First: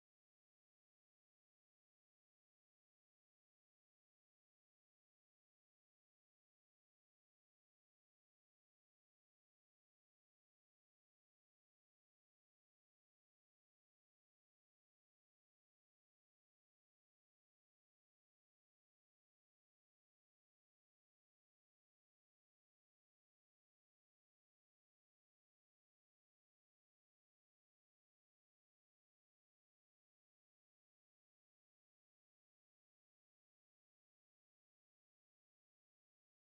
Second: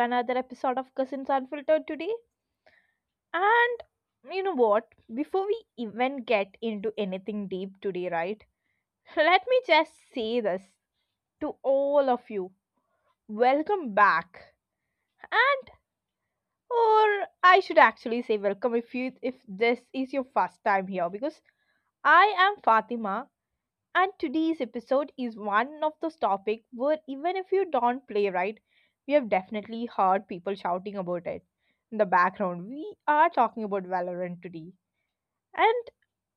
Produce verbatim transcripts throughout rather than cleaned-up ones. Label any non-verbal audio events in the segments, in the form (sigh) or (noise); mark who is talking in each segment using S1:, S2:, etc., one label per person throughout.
S1: another episode of Cousins Unfiltered today. And you know what? Before we even get into anything deep today, right? (laughs) Let me just say this to all of you welcome back. And, or I should actually say welcome if you if this is your first time here because I am Fatima. And today's episode is one of those topics where even if you don't play right, we have definitely heard people shouting about it. In the background, we are talking about Valorant today. And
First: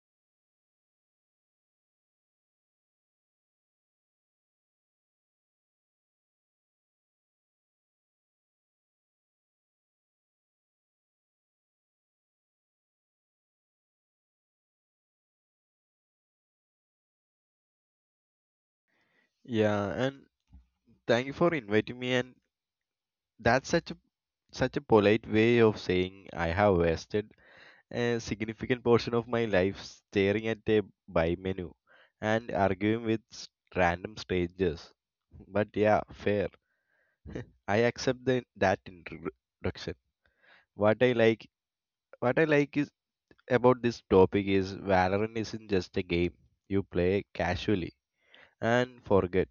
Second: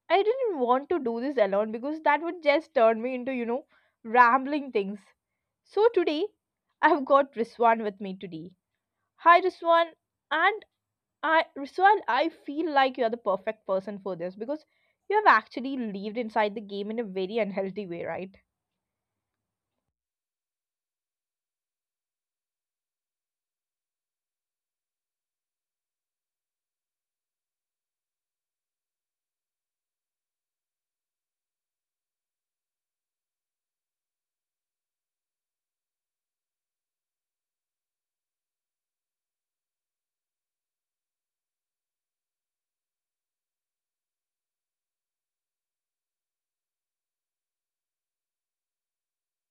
S1: I didn't want to do this alone because that would just turn me into, you know, rambling things. So today, I've got Riswan with me today. Hi Riswan, and I Riswan, I feel like you're the perfect person for this because you have actually lived inside the game in a very unhealthy way, right?
S2: Yeah, and thank you for inviting me. And that's such a such a polite way of saying I have wasted a significant portion of my life staring at a buy menu and arguing with s- random strangers. But yeah, fair. (laughs) I accept the, that introduction. What I like, what I like is about this topic is Valorant isn't just a game you play casually and forget.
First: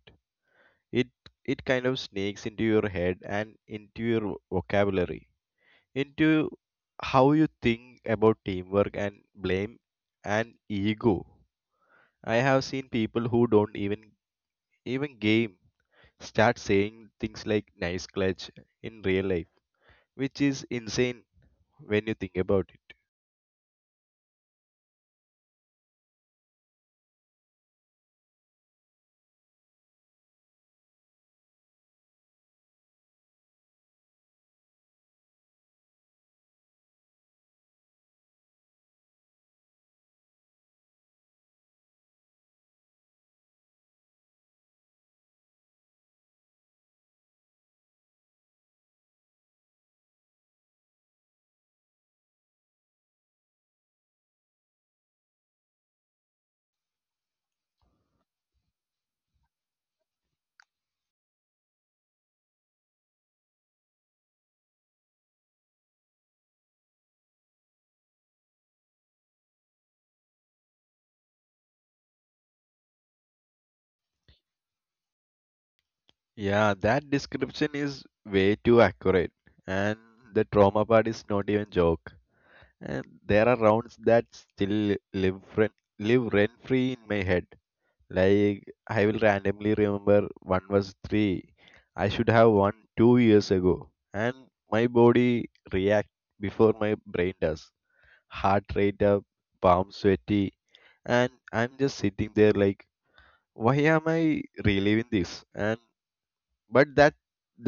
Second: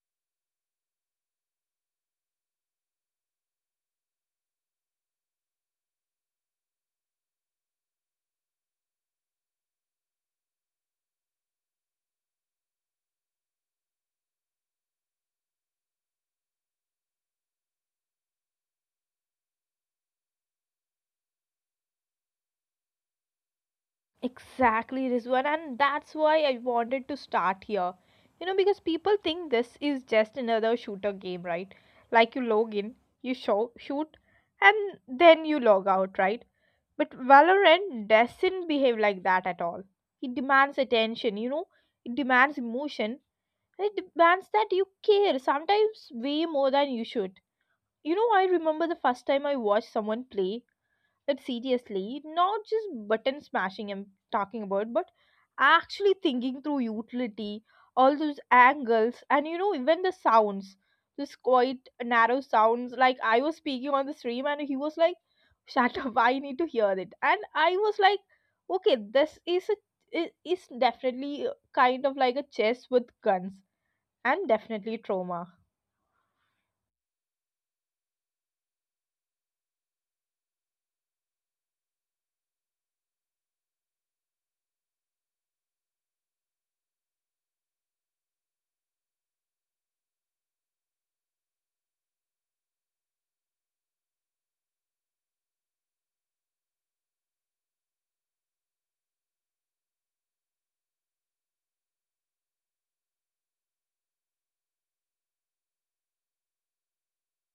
S2: it it kind of sneaks into your head and into your vocabulary into how you think about teamwork and blame and ego. I have seen people who don't even even game start saying things like nice clutch in real life, which is insane when you think about it.
S1: Exactly, Rizwan, and that's why I wanted to start here. You know, because people think this is just another shooter game, right? Like you log in, you show, shoot, and then you log out, right? But Valorant doesn't behave like that at all. It demands attention, you know, it demands emotion, and it demands that you care, sometimes way more than you should. You know, I remember the first time I watched someone play, it seriously, not just button smashing I'm talking about, but actually thinking through utility, all those angles, and you know, even the sounds, this quite narrow sounds. Like I was speaking on the stream, and he was like, "Shut up! I need to hear it." And I was like, "Okay, this is a i- is definitely kind of like a chess with guns, and definitely trauma."
S2: Yeah, that description is way too accurate, and the trauma part is not even joke. And there are rounds that still live rent, live rent free in my head. Like I will randomly remember one was three. I should have won two years ago, and my body react before my brain does. Heart rate up, palm sweaty, and I'm just sitting there like, why am I reliving this? And but that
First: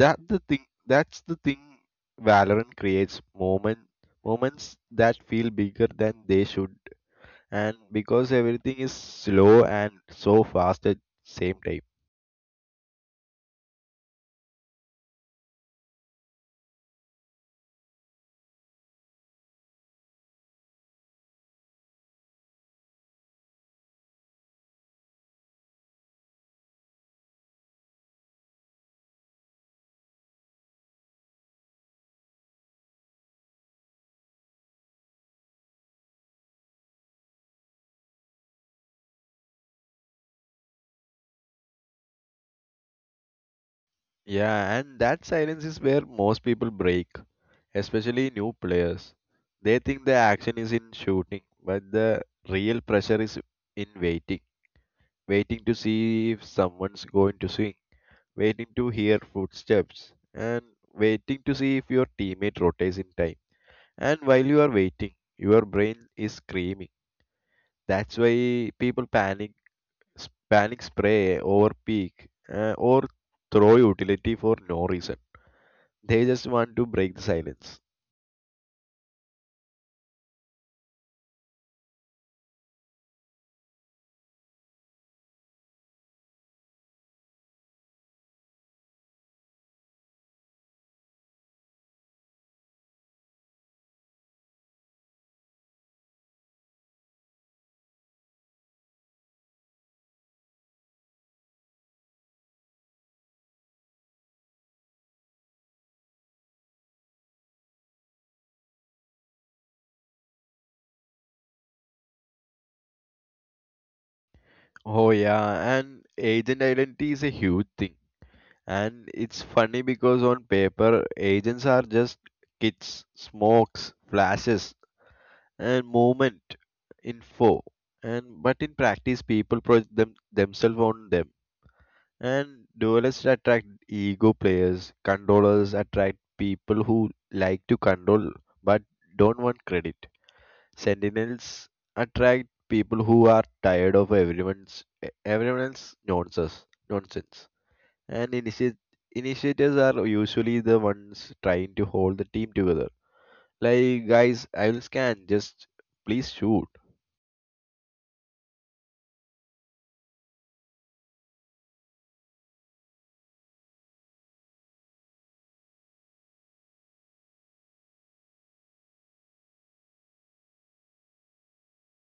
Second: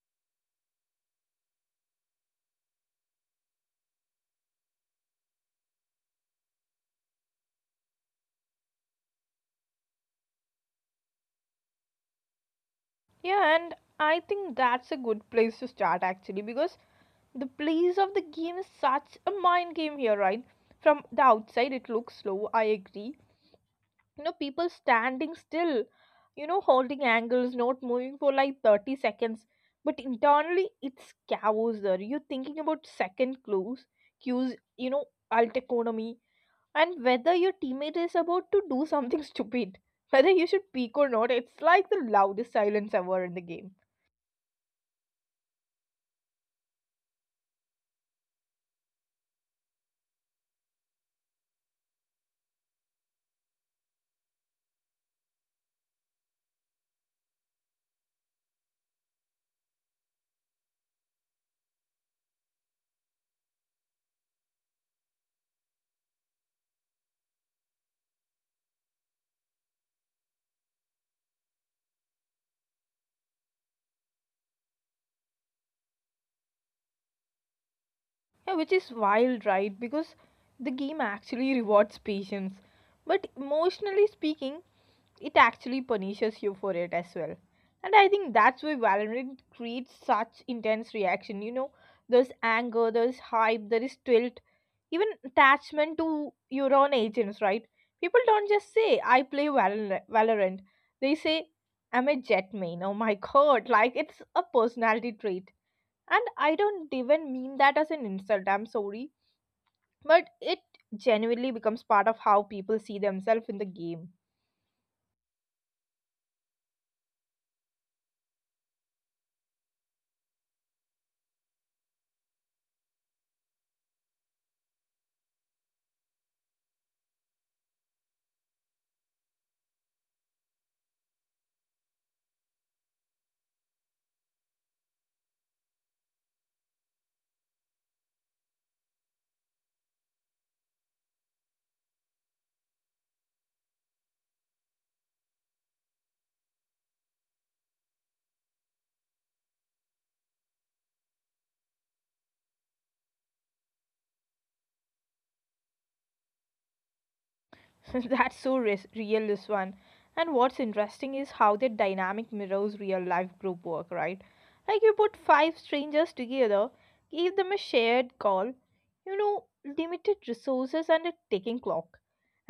S2: that the thing that's the thing, valorant creates moment moments that feel bigger than they should, and because everything is slow and so fast at same time.
S1: Yeah, and I think that's a good place to start actually because the place of the game is such a mind game here, right? From the outside, it looks slow, I agree. You know, people standing still, you know, holding angles, not moving for like thirty seconds. But internally, it's chaos there. You're thinking about second clues, cues, you know, alt economy, and whether your teammate is about to do something (laughs) stupid. Whether you should peek or not, it's like the loudest silence ever in the game.
S2: Yeah, and that silence is where most people break, especially new players. They think the action is in shooting, but the real pressure is in waiting. Waiting to see if someone's going to swing, waiting to hear footsteps, and waiting to see if your teammate rotates in time. And while you are waiting, your brain is screaming. That's why people panic, s- panic spray over peak uh, or throw utility for no reason. They just want to break the silence.
S1: Yeah, which is wild, right? Because the game actually rewards patience. But emotionally speaking, it actually punishes you for it as well. And I think that's why Valorant creates such intense reaction. You know, there's anger, there's hype, there is tilt, even attachment to your own agents, right? People don't just say, I play Valor- Valorant. They say, I'm a jet main. Oh my (laughs) god. Like, it's a personality trait. And I don't even mean that as an insult, I'm sorry. But it genuinely becomes part of how people see themselves in the game.
S2: Oh yeah, and agent identity is a huge thing. And it's funny because on paper, agents are just kits, smokes, flashes, and movement info. And But in practice people project them, themselves on them. And duelists attract ego players, controllers attract people who like to control but don't want credit, sentinels attract people who are tired of everyone's everyone else nonsense nonsense. And initiate initiators are usually the ones trying to hold the team together, like guys I will scan, just please shoot.
S1: (laughs) That's so res- real, this one. And what's interesting is how the dynamic mirrors real life group work, right? Like you put five strangers together, give them a shared goal, you know, limited resources and a ticking clock.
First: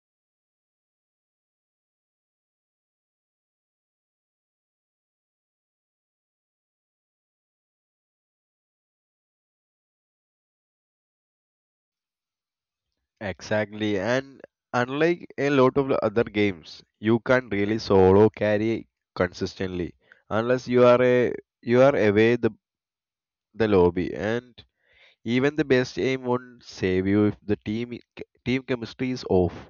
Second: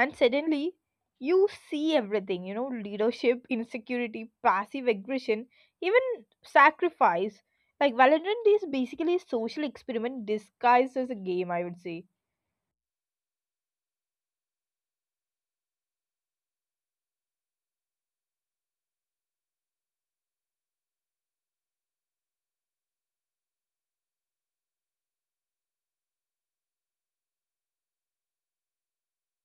S1: And suddenly, you see everything, you know, leadership, insecurity, passive aggression, even sacrifice. Like Valorant is basically a social experiment disguised as a game, I would say.
S2: Exactly, and unlike a lot of the other games, you can't really solo carry consistently unless you are a you are away the the lobby, and even the best aim won't save you if the team I- c- team chemistry is off.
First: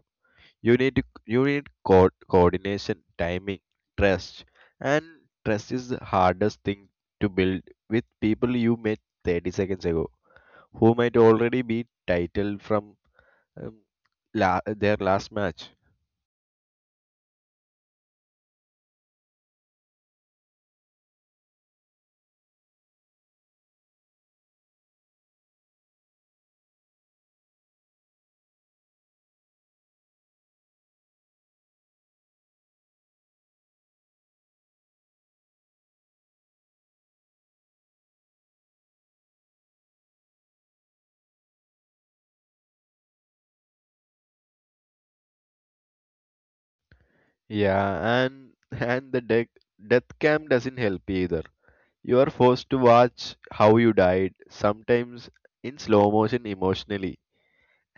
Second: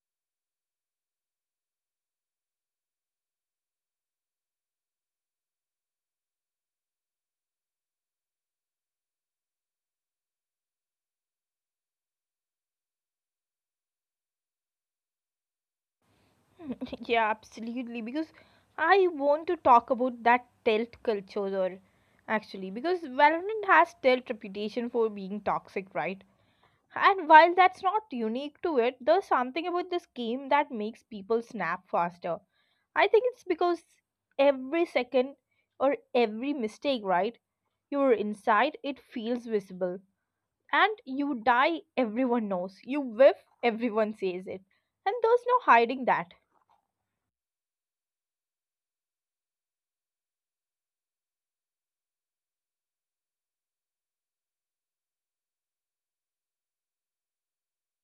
S2: You need to, you need co- coordination, timing, trust, and trust is the hardest thing to build with people you met thirty seconds ago who might already be titled from um, la- their last match.
S1: (laughs) Yeah, absolutely. Because I want to talk about that tilt culture, or- actually, because Valorant has tilt reputation for being toxic, right? And while that's not unique to it, there's something about this game that makes people snap faster. I think it's because every second or every mistake, right? You're inside, it feels visible. And you die, everyone knows. You whiff, everyone says it. And there's no hiding that.
S2: Yeah, and and the death death cam doesn't help either. You are forced to watch how you died, sometimes in slow motion emotionally,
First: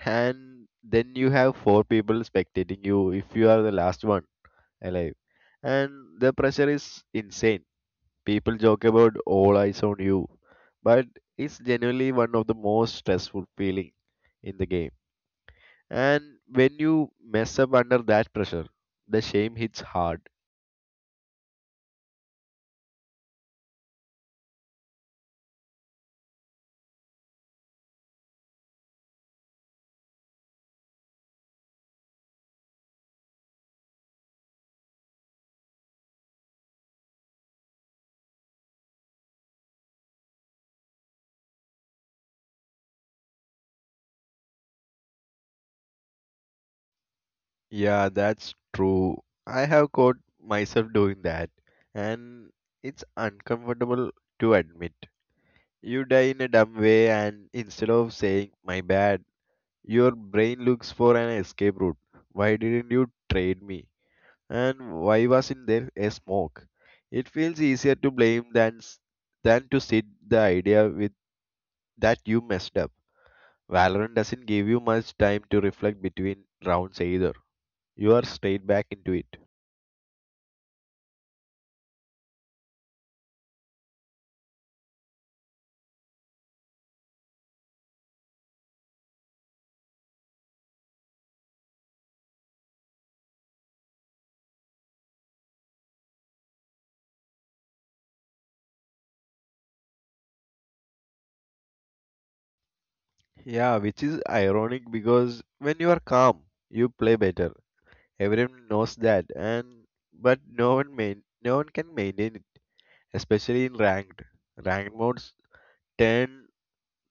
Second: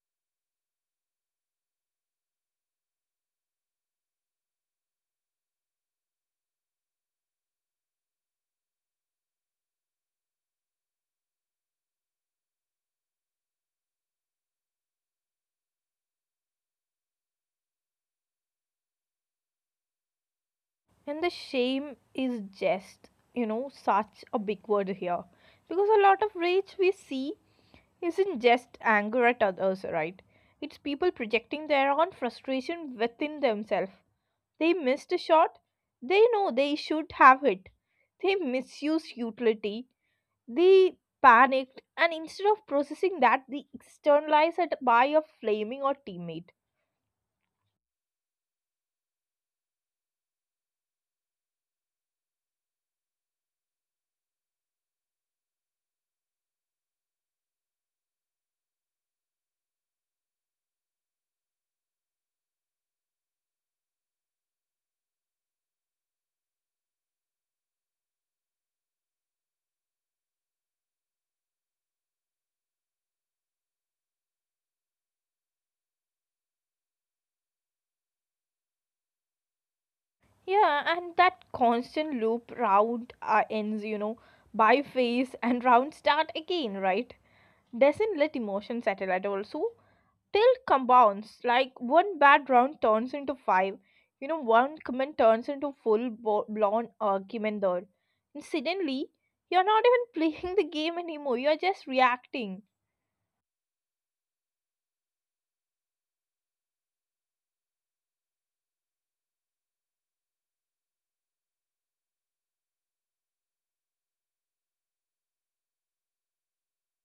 S2: and then you have four people spectating you if you are the last one alive, and the pressure is insane. People joke about all eyes on you, but it's genuinely one of the most stressful feeling in the game. And when you mess up under that pressure, the shame hits hard.
S1: And the shame is just, you know, such a big word here. Because a lot of rage we see isn't just anger at others, right? It's people projecting their own frustration within themselves. They missed a shot. They know they should have it. They misuse utility. They panicked and instead of processing that, they externalize it by a flaming or teammate.
S2: Yeah, that's true. I have caught myself doing that, and it's uncomfortable to admit. You die in a dumb way, and instead of saying, my bad, your brain looks for an escape route. Why didn't you trade me? And why wasn't there a smoke? It feels easier to blame than, s- than to sit the idea with that you messed up. Valorant doesn't give you much time to reflect between rounds either. You are straight back into it.
S1: Yeah, and that constant loop round uh, ends, you know, by phase and round start again, right? Doesn't let emotion settle at all. So, till compounds, like one bad round turns into five, you know, one comment turns into full bo- blown argument there. And suddenly, you're not even (laughs) playing the game anymore, you're just reacting.
S2: Yeah, which is ironic because when you are calm, you play better. Everyone knows that, and but no one main, no one can maintain it, especially in ranked. Ranked modes turn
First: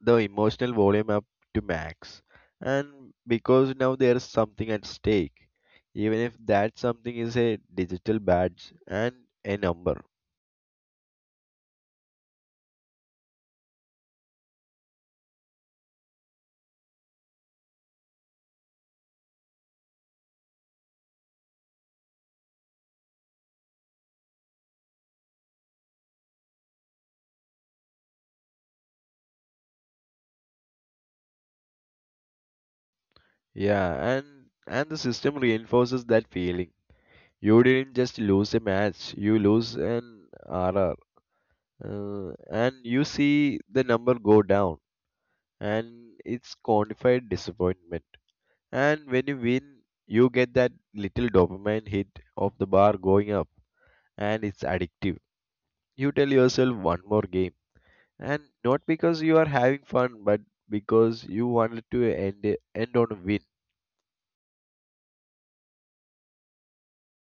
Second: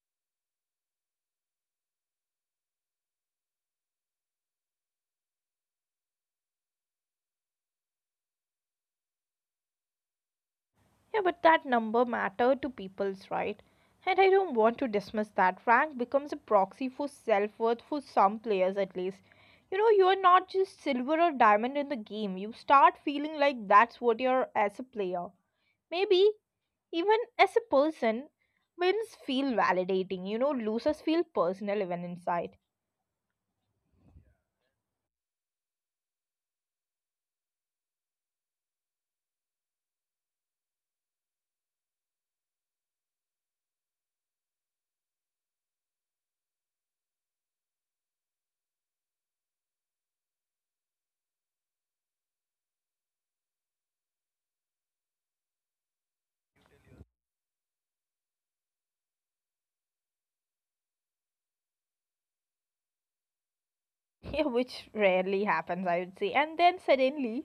S2: the emotional volume up to max, and because now there is something at stake, even if that something is a digital badge and a number.
S1: Yeah, but that number mattered to people's right? And I don't want to dismiss that. Rank becomes a proxy for self worth for some players at least. You know, you're not just silver or diamond in the game. You start feeling like that's what you're as a player. Maybe even as a person, wins feel validating. You know, losers feel personal even inside. (laughs)
S2: Yeah, and and the system reinforces that feeling. You didn't just lose a match, you lose an R R. Uh, and you see the number go down, and it's quantified disappointment. And when you win, you get that little dopamine hit of the bar going up, and it's addictive. You tell yourself one more game, and not because you are having fun, but because you wanted to end it- end on a win.
S1: Yeah, which rarely happens, I would say. And then suddenly,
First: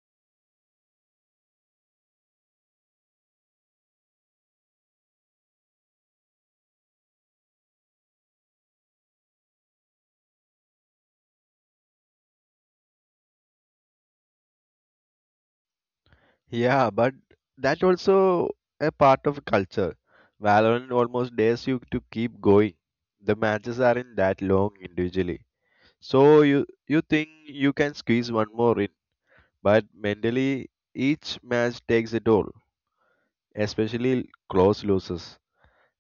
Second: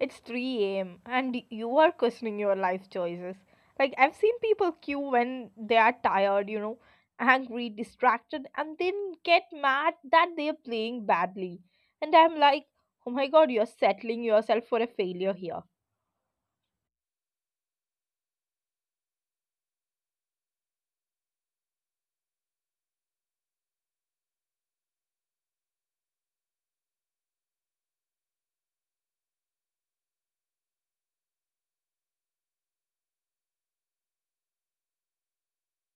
S1: it's three a m and you are questioning your life choices. Like, I've seen people queue when they are tired, you know, angry, distracted, and then get mad that they are playing badly. And I'm like, oh my god, you're settling yourself for a failure here.
S2: Yeah, but that's also a part of culture. Valorant almost dares you to keep going. The matches aren't that long individually. So you you think you can squeeze one more in, but mentally each match takes a toll, especially close losses.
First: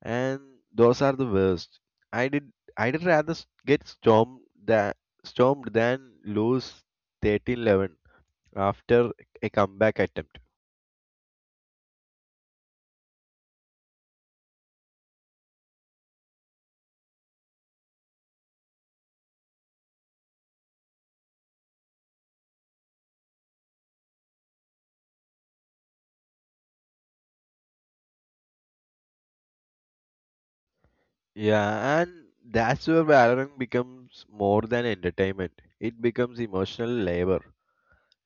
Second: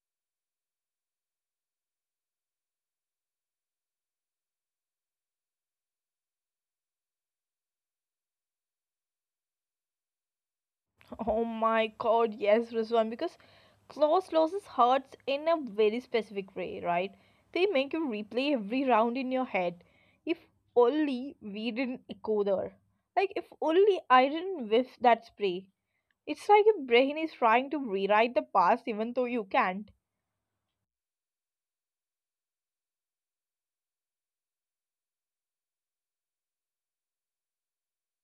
S2: And those are the worst. I did I'd rather s- get stormed than stormed than lose thirteen eleven after a comeback attempt.
S1: Oh my god, yes, Rizwan, because close losses hurts in a very specific way, right? They make you replay every round in your head. If only we didn't echo there. Like, if only I didn't whiff that spray. It's like your brain is trying to rewrite the past even though you can't.
S2: Yeah, and that's where Valorant becomes more than entertainment. It becomes emotional labor.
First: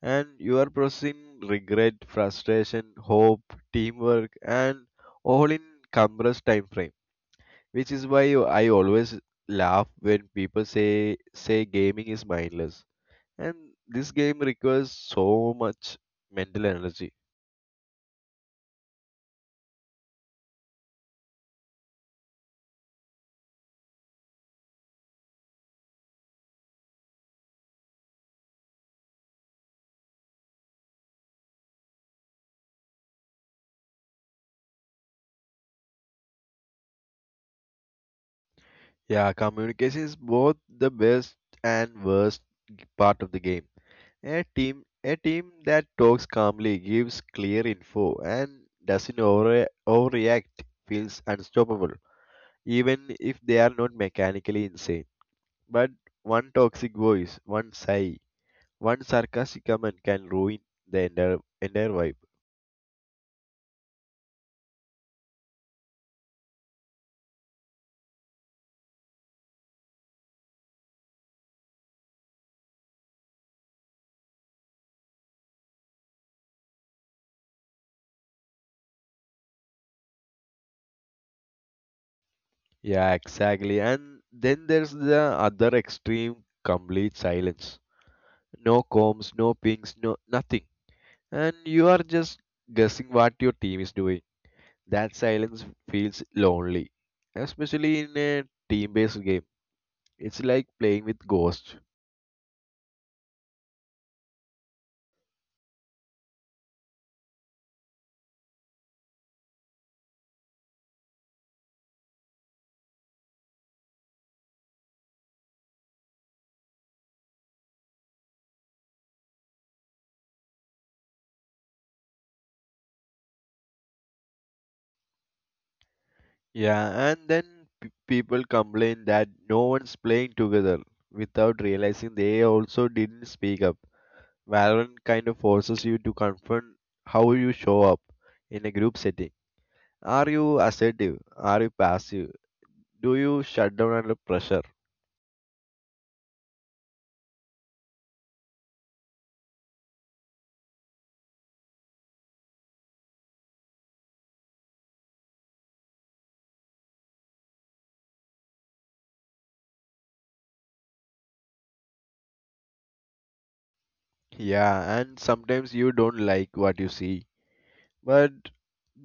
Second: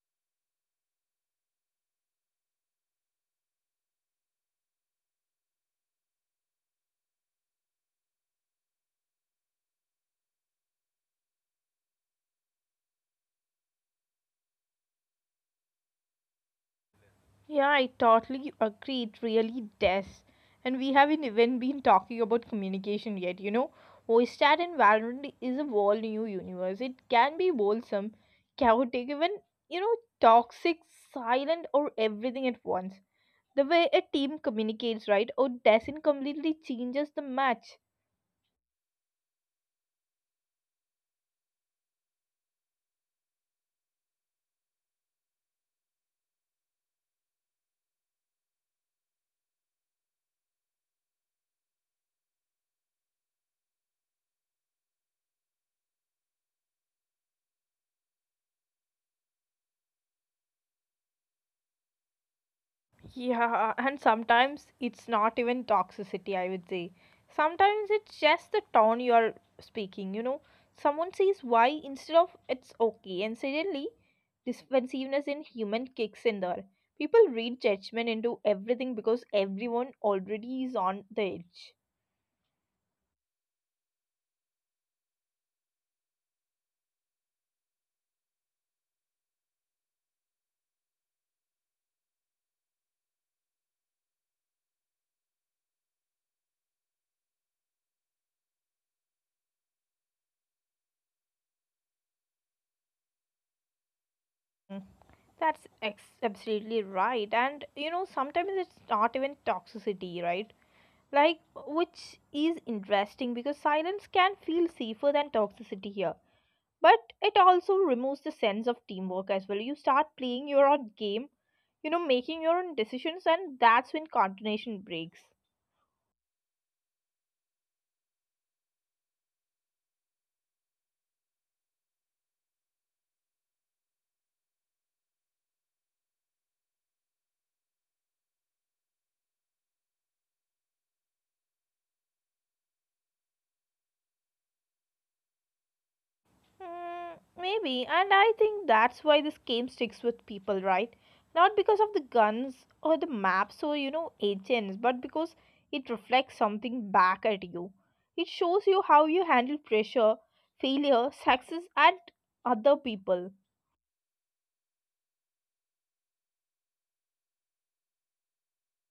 S2: And you are processing regret, frustration, hope, teamwork, and all in compressed time frame. Which is why you- I always laugh when people say say gaming is mindless. And this game requires so much mental energy.
S1: Yeah, I totally agree. It really does. And we haven't even been talking about communication yet, you know. Oistat and environment is a whole new universe. It can be wholesome, chaotic, even, you know, toxic, silent, or everything at once. The way a team communicates, right, or doesn't completely changes the match.
S2: Yeah, communication is both the best and worst part of the game. A team a team that talks calmly, gives clear info, and doesn't overre- overreact feels unstoppable, even if they are not mechanically insane. But one toxic voice, one sigh, one sarcastic comment can ruin the entire entire vibe.
S1: Yeah, and sometimes it's not even toxicity, I would say. Sometimes it's just the tone you are speaking, you know. Someone says why instead of it's okay, and suddenly defensiveness in human kicks in there. People read judgment into everything because everyone already is on the edge.
S2: Yeah, exactly. And then there's the other extreme, complete silence. No comms, no pings, no nothing. And you are just guessing what your team is doing. That silence feels lonely, especially in a team-based game. It's like playing with ghosts.
S1: Mm, that's ex- absolutely right. And you know, sometimes it's not even toxicity, right? Like, which is interesting because silence can feel safer than toxicity here, but it also removes the sense of teamwork as well. You start playing your own game, you know, making your own decisions, and that's when coordination breaks.
S2: Yeah, and then p- people complain that no one's playing together without realizing they also didn't speak up. Valorant kind of forces you to confront how you show up in a group setting. Are you assertive? Are you passive? Do you shut down under pressure?
S1: Mm, maybe, and I think that's why this game sticks with people, right? Not because of the guns or the maps or, you know, agents, but because it reflects something back at you. It shows you how you handle pressure, failure, success, and other people.
S2: Yeah, and sometimes you don't like what you see. But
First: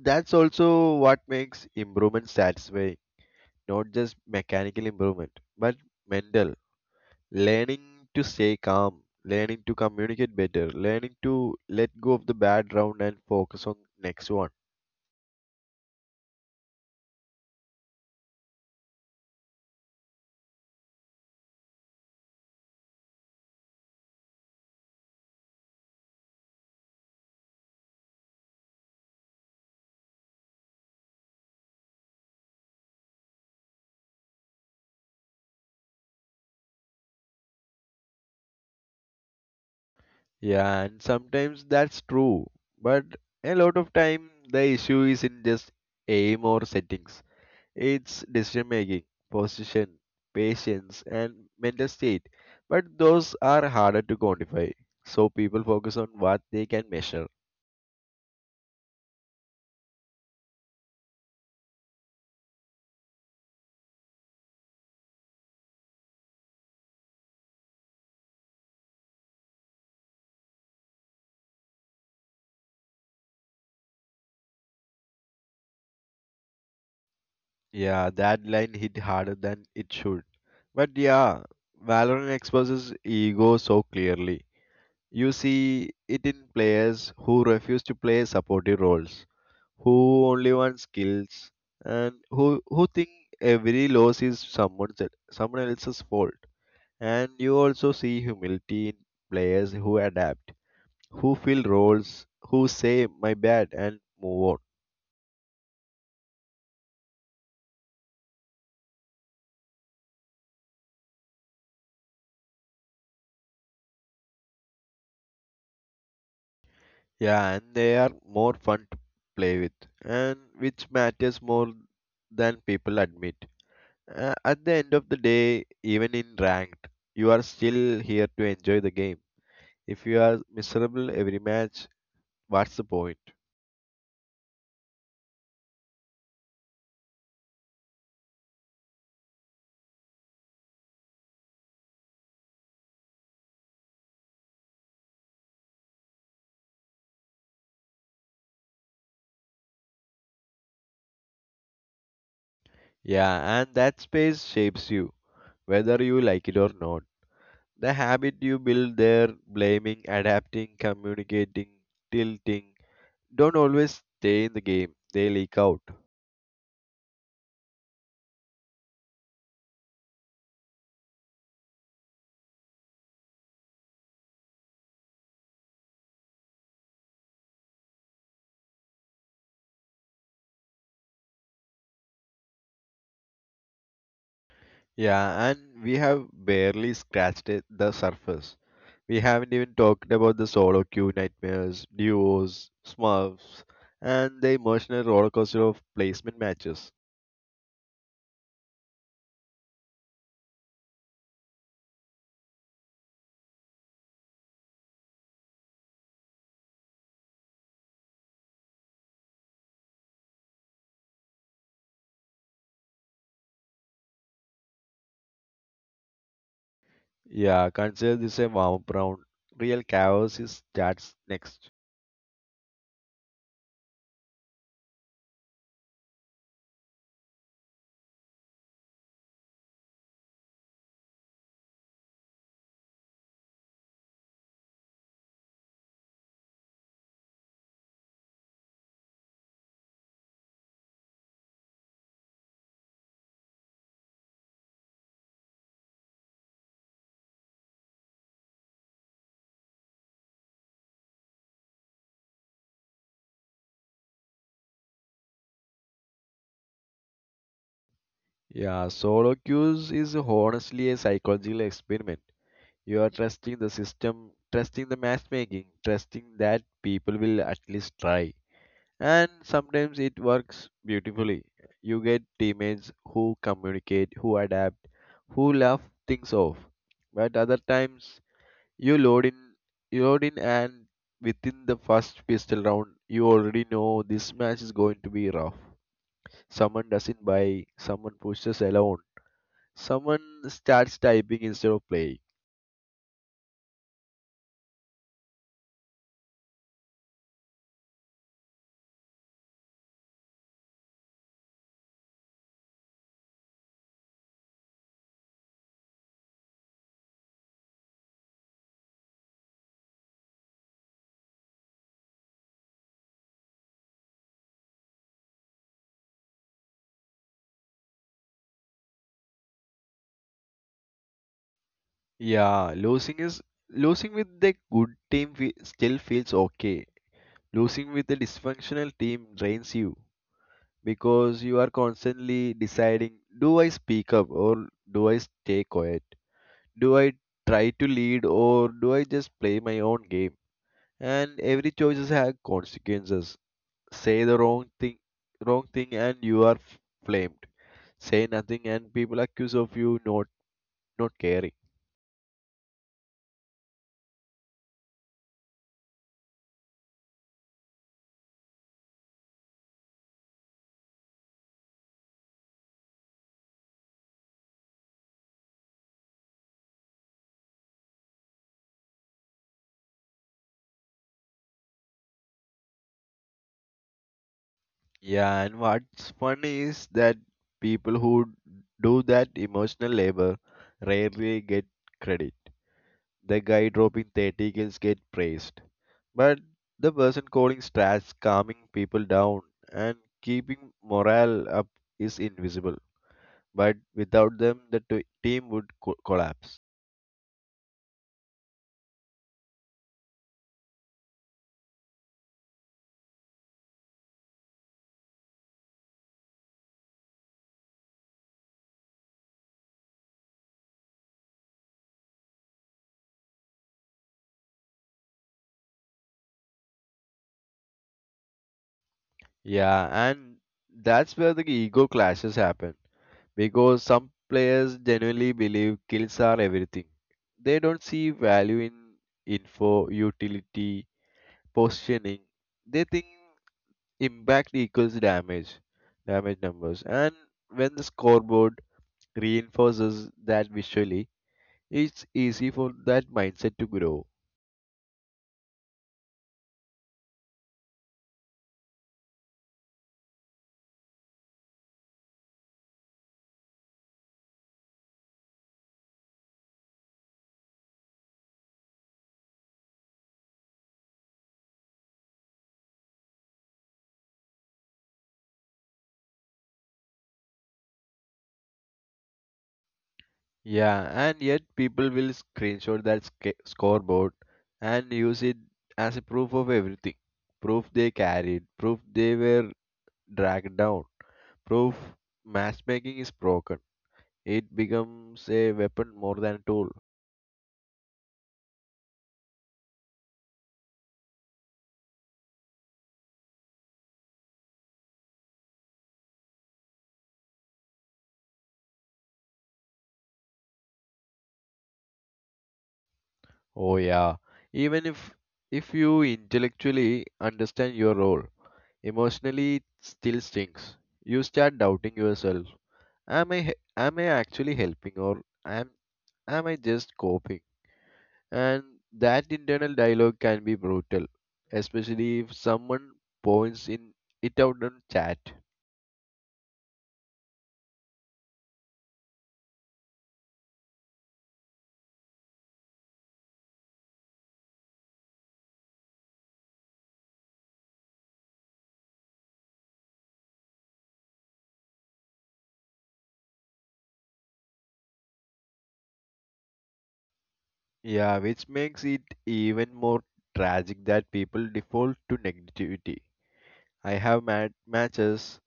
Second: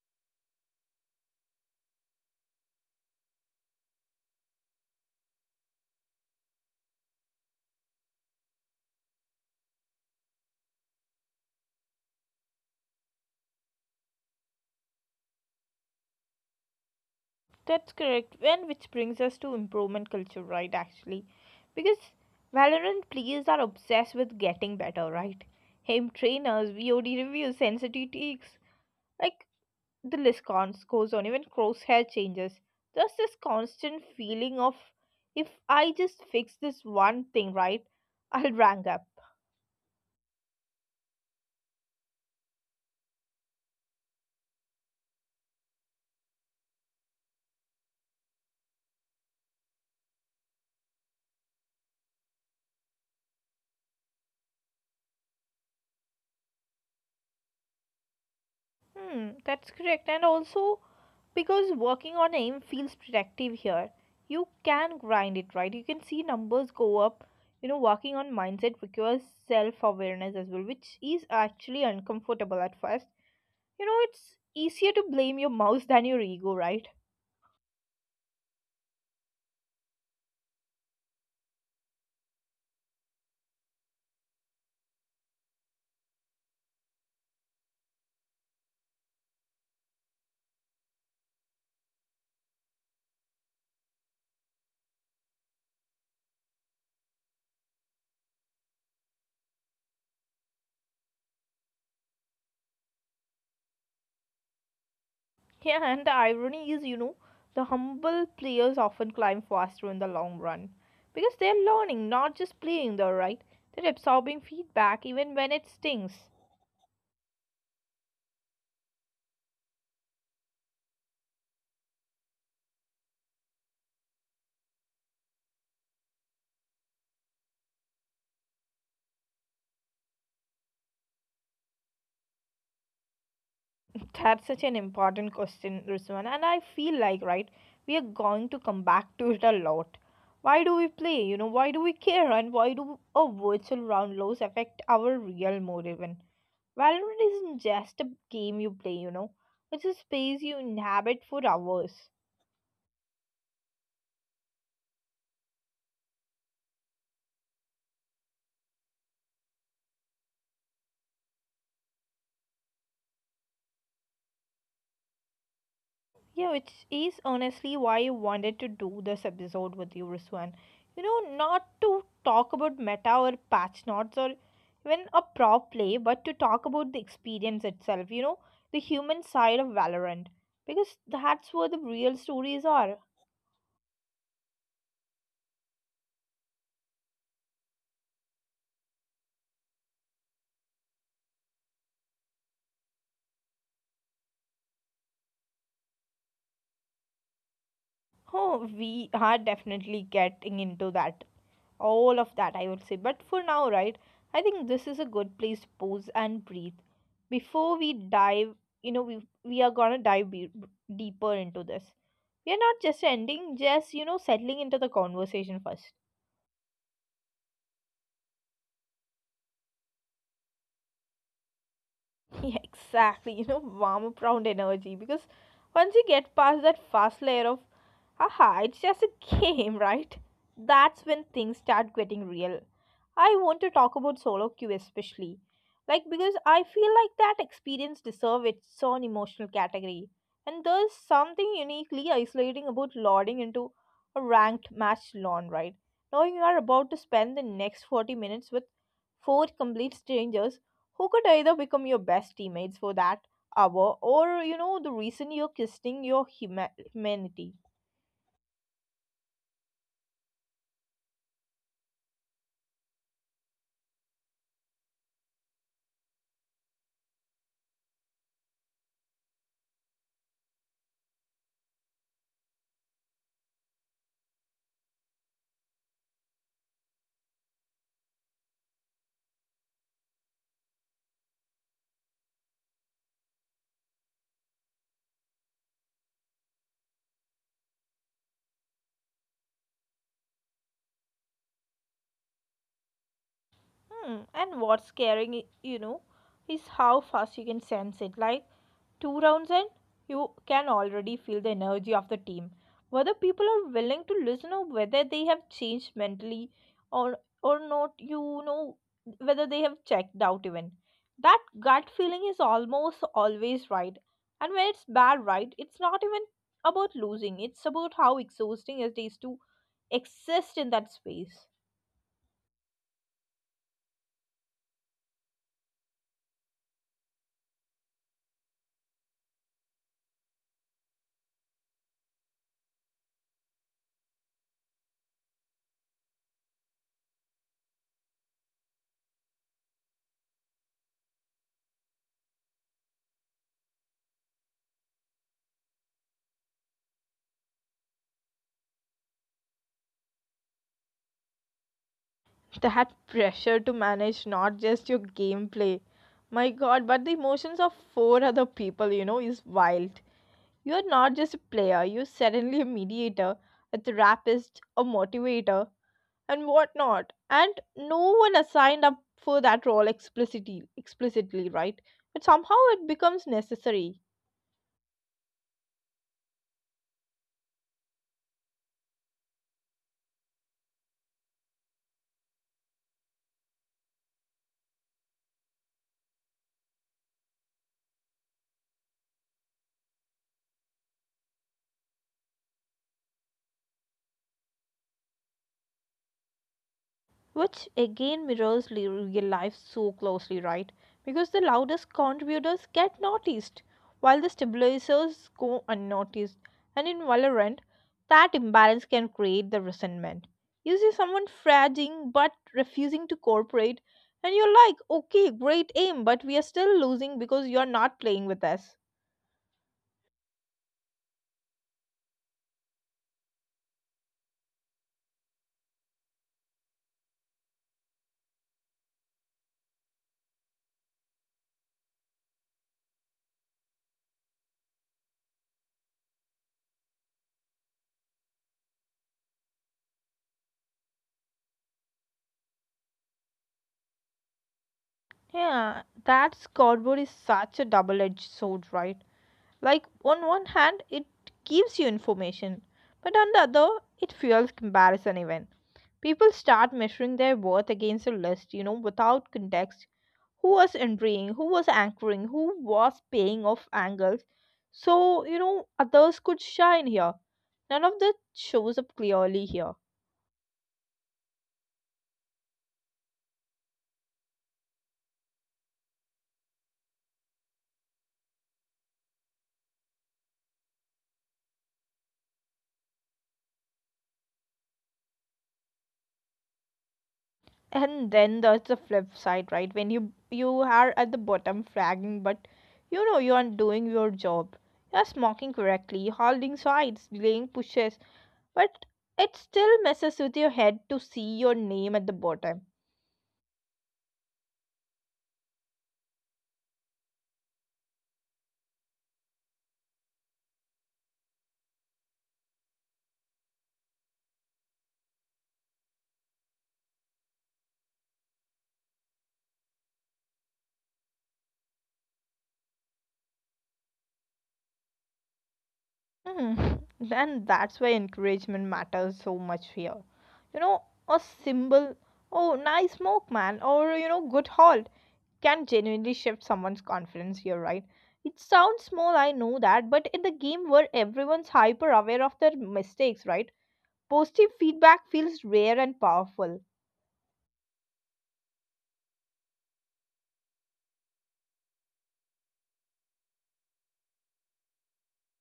S2: that's also what makes improvement satisfying. Not just mechanical improvement, but mental. Learning to stay calm, learning to communicate better, learning to let go of the bad round and focus on next one.
S1: That's correct. And which brings us to improvement culture, right? Actually, because Valorant players are obsessed with getting better, right? Aim trainers, V O D reviews, sensitive takes. Like, the list cons- goes on, even crosshair changes. There's this constant feeling of if I just fix this one thing right, (laughs) I'll rank up.
S2: Yeah, and sometimes that's true. But a lot of time the issue is in just aim or settings. It's decision making, position, patience, and mental state. But those are harder to quantify. So people focus on what they can measure.
S1: Hmm, that's correct. And also, because working on aim feels productive here, you can grind it, right? You can see numbers go up. You know, working on mindset requires self awareness as well, which is actually uncomfortable at first. You know, it's easier to blame your mouse (laughs) than your ego, right?
S2: Yeah, that line hit harder than it should. But yeah, Valorant exposes ego so clearly. You see it in players who refuse to play supportive roles, who only want skills, and who who think every loss is someone someone else's fault. And you also see humility in players who adapt, who fill roles, who say my bad and move on.
S1: Yeah, and the irony is, you know, the humble players often climb faster in the long run because they're learning, not just playing, though, right? They're absorbing feedback even when it stings.
S2: Yeah, and they are more fun to play with, and which matters more than people admit. Uh, at the end of the day, even in ranked, you are still here to enjoy the game. If you are miserable every match, what's the point?
S1: (laughs) That's such an important question, Rusman, and I feel like, right, we are going to come back to it a lot. Why do we play? You know, why do we care? And why do a virtual round loss affect our real mood even? Valorant isn't just a game you play, you know. It's a space you inhabit for hours.
S2: Yeah, and that space shapes you, whether you like it or not. The habit you build there, blaming, adapting, communicating, tilting, don't always stay in the game. They leak out.
S1: Yeah, which is honestly why I wanted to do this episode with you, Ruswan. You know, not to talk about meta or patch notes or even a pro play, but to talk about the experience itself, you know, the human side of Valorant. Because that's where the real stories are.
S2: Yeah, and we have barely scratched it, the surface. We haven't even talked about the solo queue nightmares, duos, smurfs, and the emotional rollercoaster of placement matches.
S1: Oh, we are definitely getting into that. All of that, I would say. But for now, right, I think this is a good place to pause and breathe. Before we dive, you know, we we are gonna dive be- deeper into this. We are not just ending, just, you know, settling into the conversation first.
S2: Yeah, consider this a warm up round. Real chaos is starts next.
S1: (laughs) Yeah, exactly. You know, warm up round energy because once you get past that first layer of, haha, it's just a game, (laughs) right? That's when things start getting real. I want to talk about solo queue especially. Like, because I feel like that experience deserves its own emotional category. And there's something uniquely isolating about loading into a ranked match lawn, right? Knowing you are about to spend the next forty minutes with four complete strangers who could either become your best teammates for that hour, or you know the reason you're questioning your huma- humanity.
S2: Yeah, solo queues is honestly a psychological experiment. You are trusting the system, trusting the matchmaking, trusting that people will at least try. And sometimes it works beautifully. You get teammates who communicate, who adapt, who laugh things off. But other times you load in, you load in, and within the first pistol round, you already know this match is going to be rough. Someone doesn't buy, someone pushes alone, someone starts typing instead of playing.
S1: Hmm. And what's scaring, i- you know, is how fast you can sense it. Like two rounds in, you can already feel the energy of the team. Whether people are willing to listen or whether they have changed mentally or or not, you know, whether they have checked out even. That gut feeling is almost always right. And when it's bad, right, it's not even about losing. It's about how exhausting it is to exist in that space.
S2: Yeah, losing is losing with the good team fe still feels okay. Losing with the dysfunctional team drains you because you are constantly deciding, do I speak up or do I stay quiet? Do I try to lead or do I just play my own game? And every choices have consequences. Say the wrong thing, wrong thing and you are f- flamed. Say nothing and people accuse of you not not caring.
S1: That pressure to manage not just your gameplay, my god, but the emotions of four other people, you know is wild. You're not just a player, you're suddenly a mediator, a therapist, a motivator and whatnot, and no one assigned up for that role explicitly explicitly, right? But somehow it becomes necessary,
S2: Yeah, and what's funny is that people who do that emotional labor rarely get credit. The guy dropping thirty kills get praised, but the person calling strats, calming people down, and keeping morale up is invisible. But without them, the t- team would co- collapse.
S1: which again mirrors li- real life so closely, right? Because the loudest contributors get noticed, while the stabilizers go unnoticed. And in Valorant, that imbalance can create the resentment. You see someone fragging but refusing to cooperate, and you're like, okay, great aim, but we are still losing because you're not playing with us.
S2: Yeah, and that's where the ego clashes happen. Because some players genuinely believe kills are everything. They don't see value in info, utility, positioning. They think impact equals damage, damage numbers. And when the scoreboard reinforces that visually, it's easy for that mindset to grow.
S1: Yeah, that scoreboard is such a double edged sword, right? Like, on one hand, it gives you information, but on the other, it fuels comparison even. People start measuring their worth against a list, you know, without context. Who was entering, who was anchoring, who was paying off angles. So, you know, others could shine here. None of that shows up clearly here.
S2: Yeah, and yet people will screenshot that sca- scoreboard and use it as a proof of everything. Proof they carried, proof they were dragged down, proof matchmaking is broken. It becomes a weapon more than a tool.
S1: And then there's the flip side, right? When you you are at the bottom flagging, but you know you are doing your job, you're smoking correctly, holding sides, delaying pushes, but it still messes with your head to see your name at the bottom.
S2: Oh yeah, even if if you intellectually understand your role, emotionally it still stinks. You start doubting yourself. Am I he- am I actually helping, or am am I just coping? And that internal dialogue can be brutal, especially if someone points in it out on chat.
S1: Hmm. And that's why encouragement matters so much here. You know, a symbol, oh, nice smoke, man, or, you know, good haul can genuinely shift someone's confidence here, right? It sounds small, I know that, but in the game where everyone's hyper aware of their mistakes, right? Positive feedback feels rare and powerful.
S2: Yeah, which makes it even more tragic that people default to negativity. I have mad matches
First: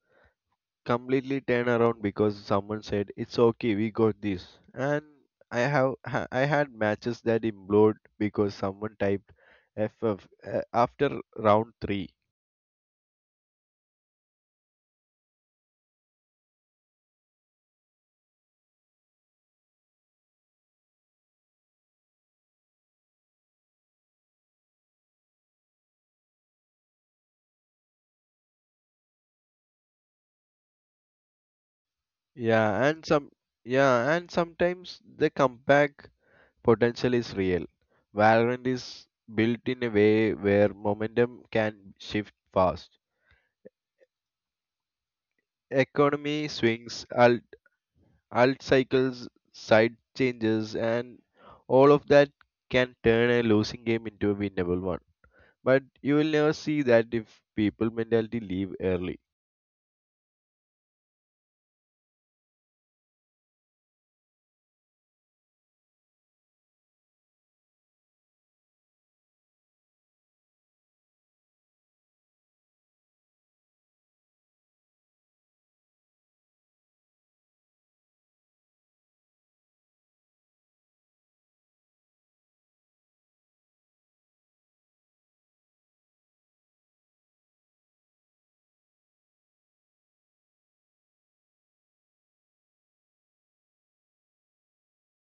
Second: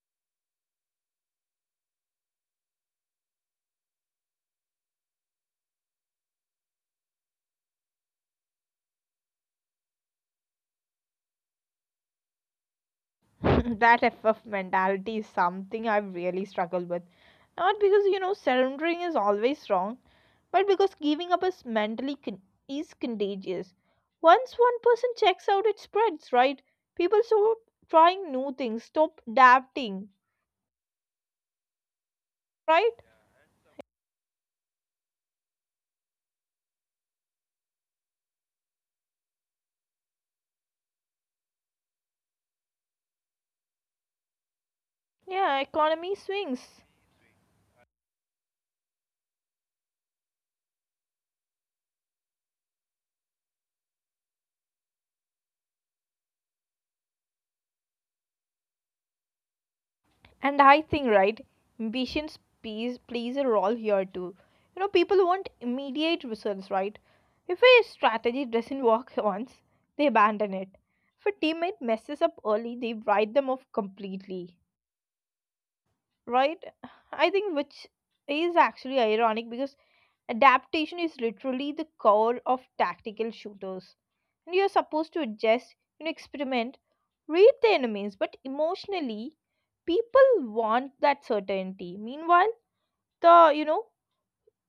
S2: completely turn around because someone said, it's okay, we got this. And I have ha- I had matches that implode because someone typed F F uh, after round three.
S1: (laughs) That F F mentality is something I've really struggled with. Not because, you know, surrendering is always wrong, but because giving up is mentally con- is contagious. Once one person checks out, it spreads, right? People stop trying new things, stop adapting,
S2: Yeah, and
S1: right?
S2: some yeah, and sometimes the comeback potential is real. Valorant is built in a way where momentum can shift fast:
S1: Yeah,
S2: economy
S1: economy
S2: swings,
S1: swings.
S2: alt, alt cycles, side changes, and all of that can turn a losing game into a winnable one. But you will never see that if people mentality leave early.
S1: And I think, right, ambitions plays, plays a role here too. You know, people want immediate results, right? If a strategy doesn't work once, they abandon it. If a teammate messes up early, they write them off completely, right? I think, which is actually ironic because adaptation is literally the core of tactical shooters, and you're supposed to adjust, you know, experiment, read the enemies, but emotionally people want that certainty. Meanwhile, the you know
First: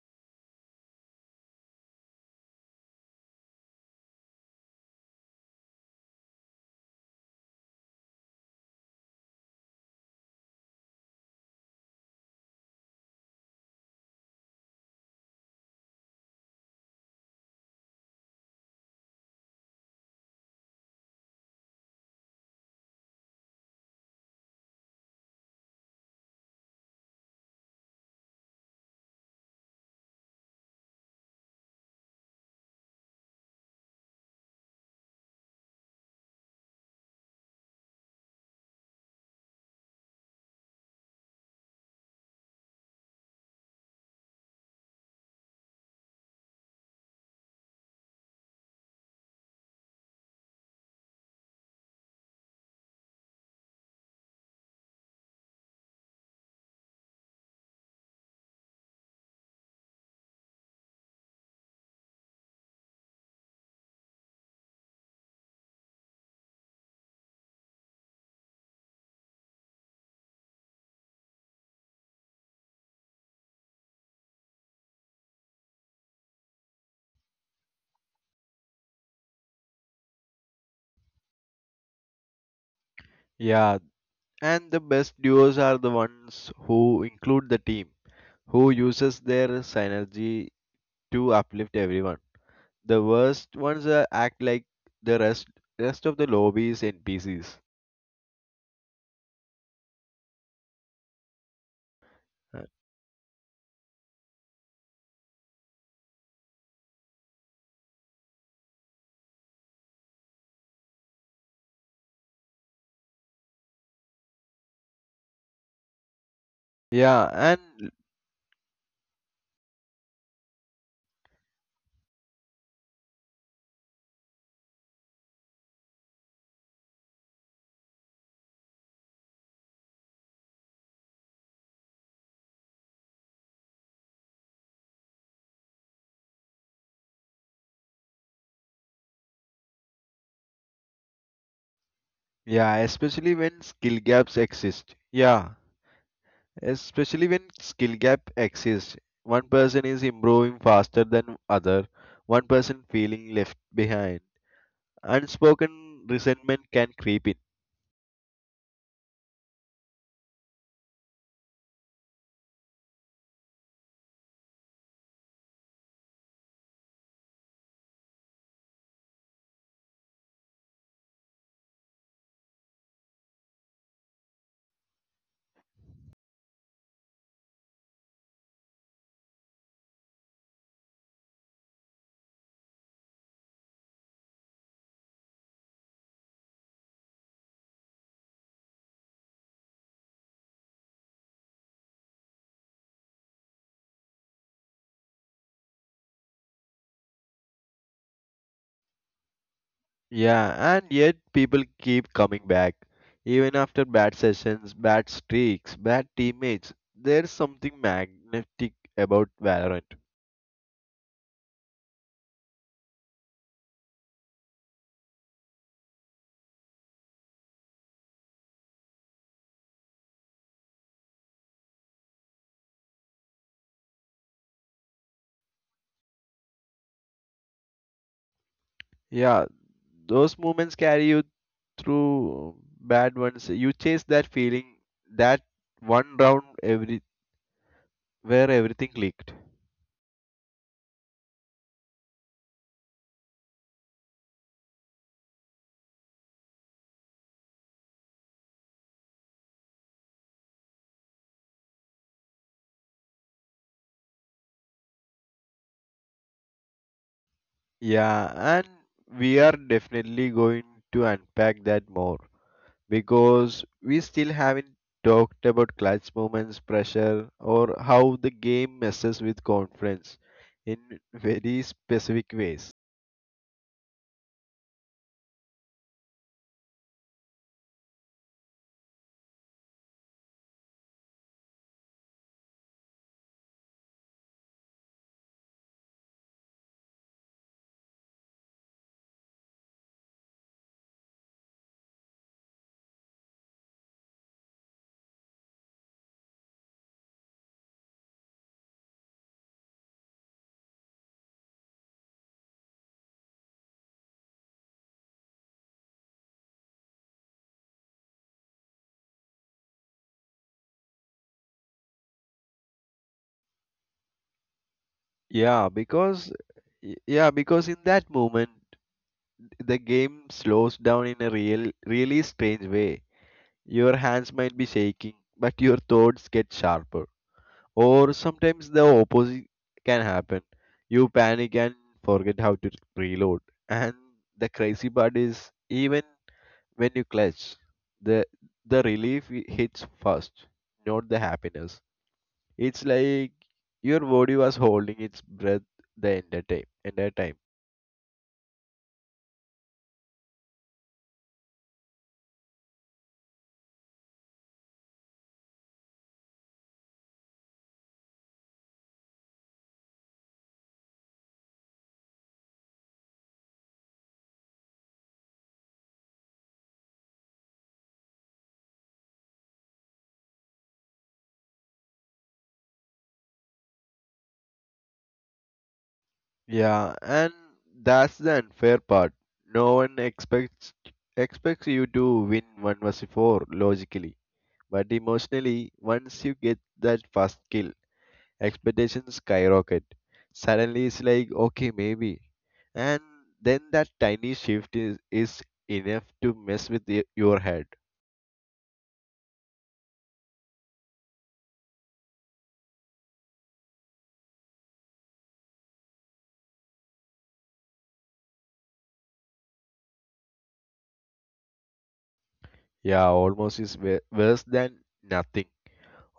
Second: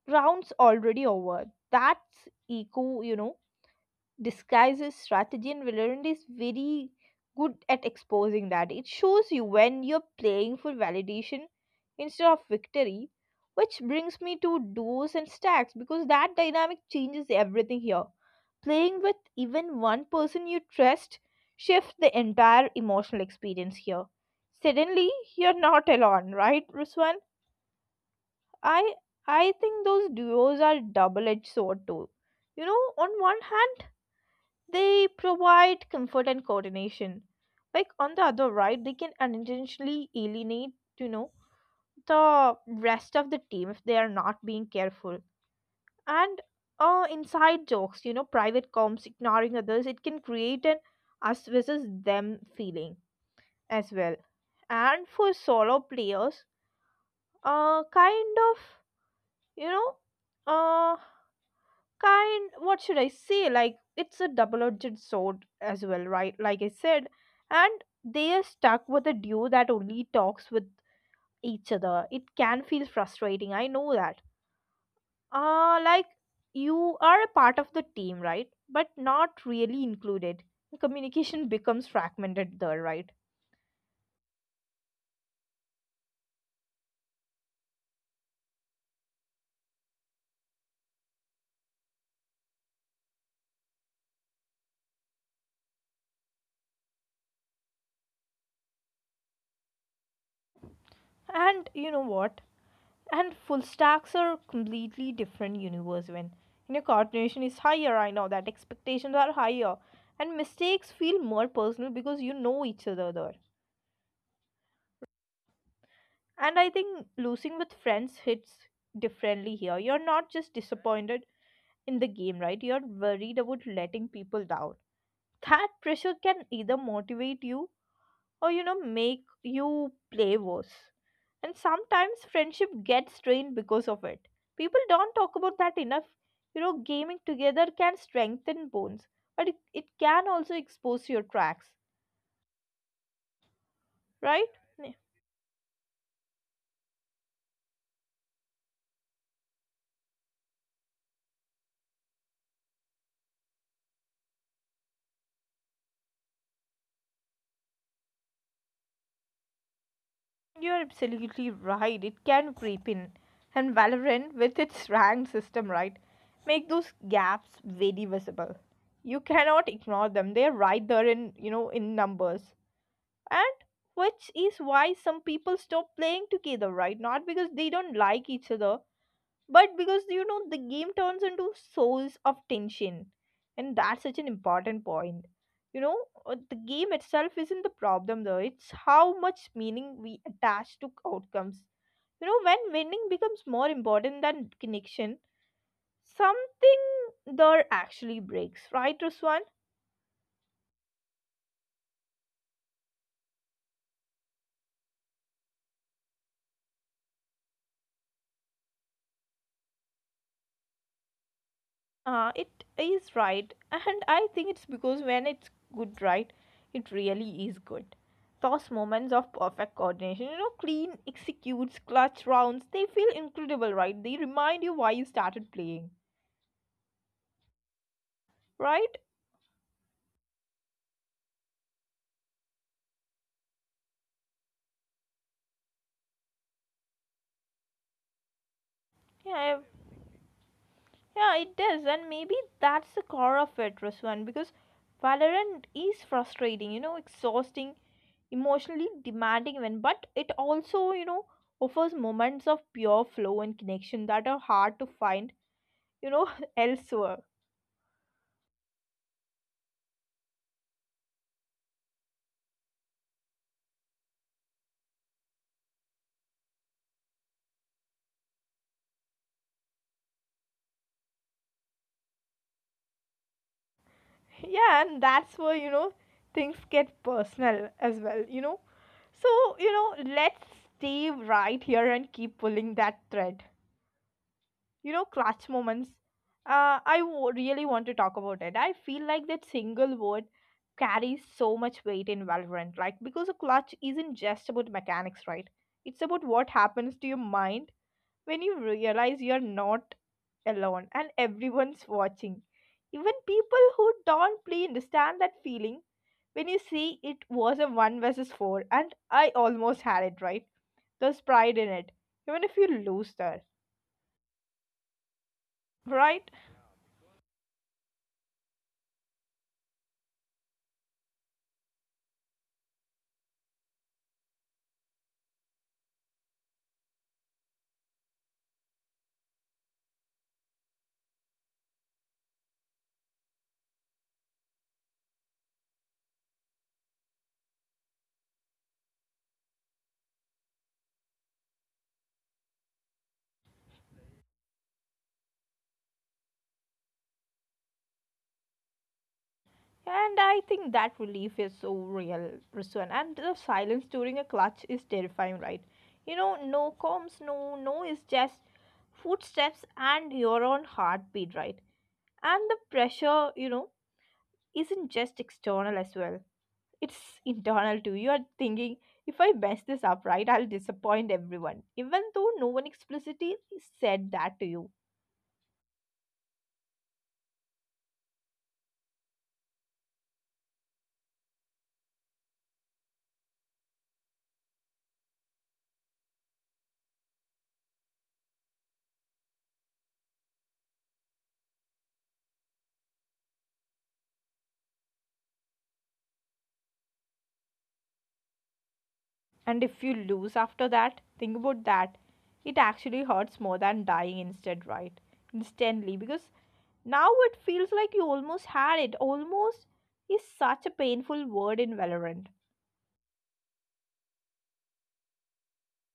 S1: round's already over. That's ego, you know, disguises strategy, and Valorant is very good at exposing that. It shows you when you're playing for validation instead of victory, which brings me to duos and stacks because that dynamic changes everything here. Playing with even one person you trust shifts the entire emotional experience here. Suddenly, you're not alone, right, Ruswan? I I think those duos are double-edged sword too. You know, on one hand, they provide comfort and coordination. Like on the other right, they can unintentionally alienate, you know, the rest of the team if they are not being careful. And uh, inside jokes, you know, private comms, ignoring others, it can create an us versus them feeling as well. And for solo players, uh, kind of, you know, uh, kind what should I say, like it's a double-edged sword as well, right, like I said. And they are stuck with a duo that only talks with each other, it can feel frustrating, I know that. uh like, you are a part of the team, right, but not really included. Communication becomes fragmented there, right?
S2: Yeah, and the best duos are the ones who include the team, who uses their synergy to uplift everyone. The worst ones uh, act like the rest rest of the lobby is N P Cs. Uh,
S1: And you know what? And full stacks are completely different universe when you know coordination is higher. I know that expectations are higher, and mistakes feel more personal because you know each other there.
S2: Yeah,
S1: And I
S2: and
S1: think losing with friends hits differently here. You're not just disappointed in the game, right? You're worried about letting people down. That pressure can either motivate you or you know make you play worse. And sometimes friendship gets strained because of it. People don't talk about that enough. You know, gaming together can strengthen bonds, but it, it can also expose your cracks,
S2: Yeah, especially when skill gaps exist.
S1: right?
S2: Yeah,
S1: Yeah.
S2: especially when skill gap exists. One person is improving faster than other, one person feeling left behind. Unspoken resentment can creep in.
S1: You're absolutely right. It can creep in. And Valorant, with its (laughs) rank system, right, make those gaps very visible. You cannot ignore them. They're right there in, you know, in numbers. And which is why some people stop playing together, right? Not because they don't like each other, but because you know the game turns into source of tension. And that's such an important point, you know. Uh, the game itself isn't the problem though, it's how much meaning we attach to outcomes, you know. When winning becomes more important than connection, something there actually breaks, right, Ruswan?
S2: Yeah, and yet people keep coming back. Even after bad sessions, bad streaks, bad teammates, there's something magnetic about Valorant.
S1: Uh, it is right, and I think it's because when it's good, right, it really is good. Those moments of perfect coordination, you know, clean executes, clutch rounds, they feel incredible, right? They remind you why you started playing,
S2: Yeah,
S1: right?
S2: those moments carry you through bad ones. You chase that feeling, that one round every where everything clicked.
S1: Yeah, yeah, it does, and maybe that's the core of it, Ruswan, because Valorant is frustrating, you know, exhausting, emotionally demanding, when but it also, you know, offers moments of pure flow and connection that are hard to find, you know, (laughs) elsewhere.
S2: Yeah, and we are definitely going to unpack that more, because we still haven't talked about clutch moments, pressure, or how the game messes with confidence in very specific ways.
S1: Yeah, and that's where, you know, things get personal as well, you know. So, you know, let's stay right here and keep pulling that thread. You know, clutch moments. Uh, I w- really want to talk about it. I feel like that single word carries so much weight in Valorant, like because a clutch isn't just about mechanics, right? It's about what happens to your mind when you realize you're not alone and everyone's watching. Even people who don't play understand that feeling when you see it was a one versus four and I almost had it right. There's pride in it, even if you lose there,
S2: Yeah, because
S1: right?
S2: y- yeah, because in that moment the game slows down in a real really strange way. Your hands might be shaking, but your thoughts get sharper. Or sometimes the opposite can happen: you panic and forget how to reload. And the crazy part is, even when you clutch, the the relief i- hits first, not the happiness. It's like your body was holding its breath the entire time entire time
S1: And I think that relief is so real, Rizwan. And the silence during a clutch is terrifying, right? You know, no comms, no, no is just footsteps and your own heartbeat, right? And the pressure, you know, isn't just external as well. It's internal too. You are thinking, if I mess this up right, I'll disappoint everyone, even though no one explicitly said that to you.
S2: Yeah, and that's the unfair part. No one expects expects you to win one versus four logically, but emotionally, once you get that first kill, expectations skyrocket. Suddenly, it's like, okay, maybe, and then that tiny shift is is enough to mess with y- your head.
S1: And if you lose after that, think about that. It actually hurts more than dying instead, right? Instantly, because now it feels like you almost had it. Almost is such a painful word in Valorant.
S2: Yeah, almost is wo- worse than nothing.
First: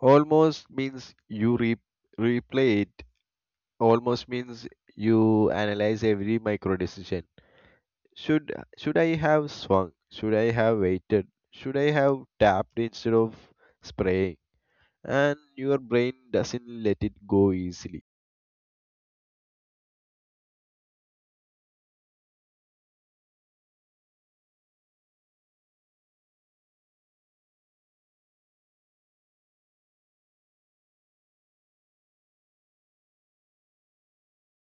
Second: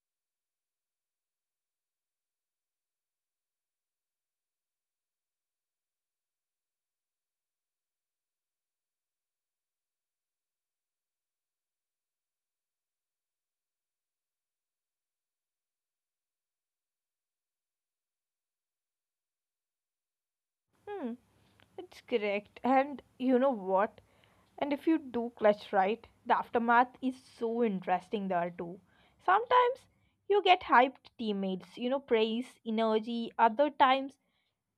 S2: Almost means you re- replay it. Almost means you analyze every micro decision. Should should i have swung? Should I have waited? Should I have tapped instead of spraying? And your brain doesn't let it go easily.
S1: Hmm. It's correct. And you know what? And if you do clutch right, the aftermath is so interesting there too. Sometimes you get hyped teammates, you know, praise, energy. Other times,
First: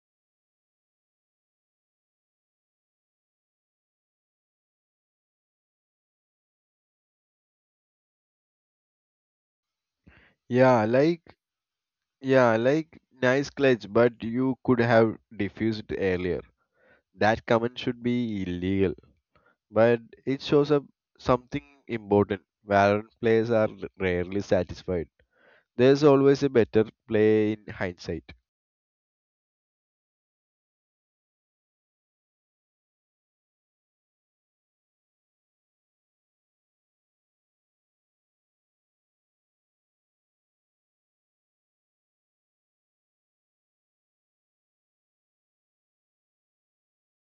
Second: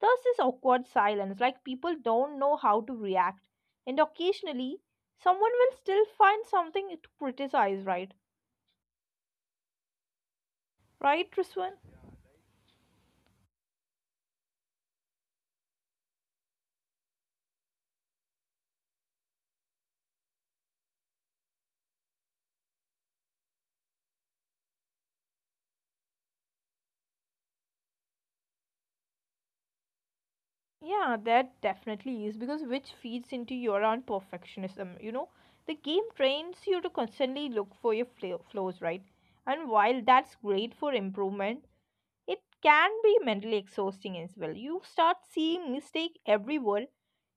S1: there's this awkward silence, like people don't know how to react. And occasionally, someone will still find something to criticize, right?
S2: yeah like
S1: Right, Triswan?
S2: yeah like nice clutch, but you could have diffused earlier. That comment should be illegal, but it shows up something important. Valorant players are rarely satisfied. There's always a better play in hindsight.
S1: Yeah, that definitely is because which feeds into your own perfectionism. You know, the game trains you to constantly look for your fla- flaws, right? And while that's great for improvement, it can be mentally exhausting as well. You start seeing mistake everywhere,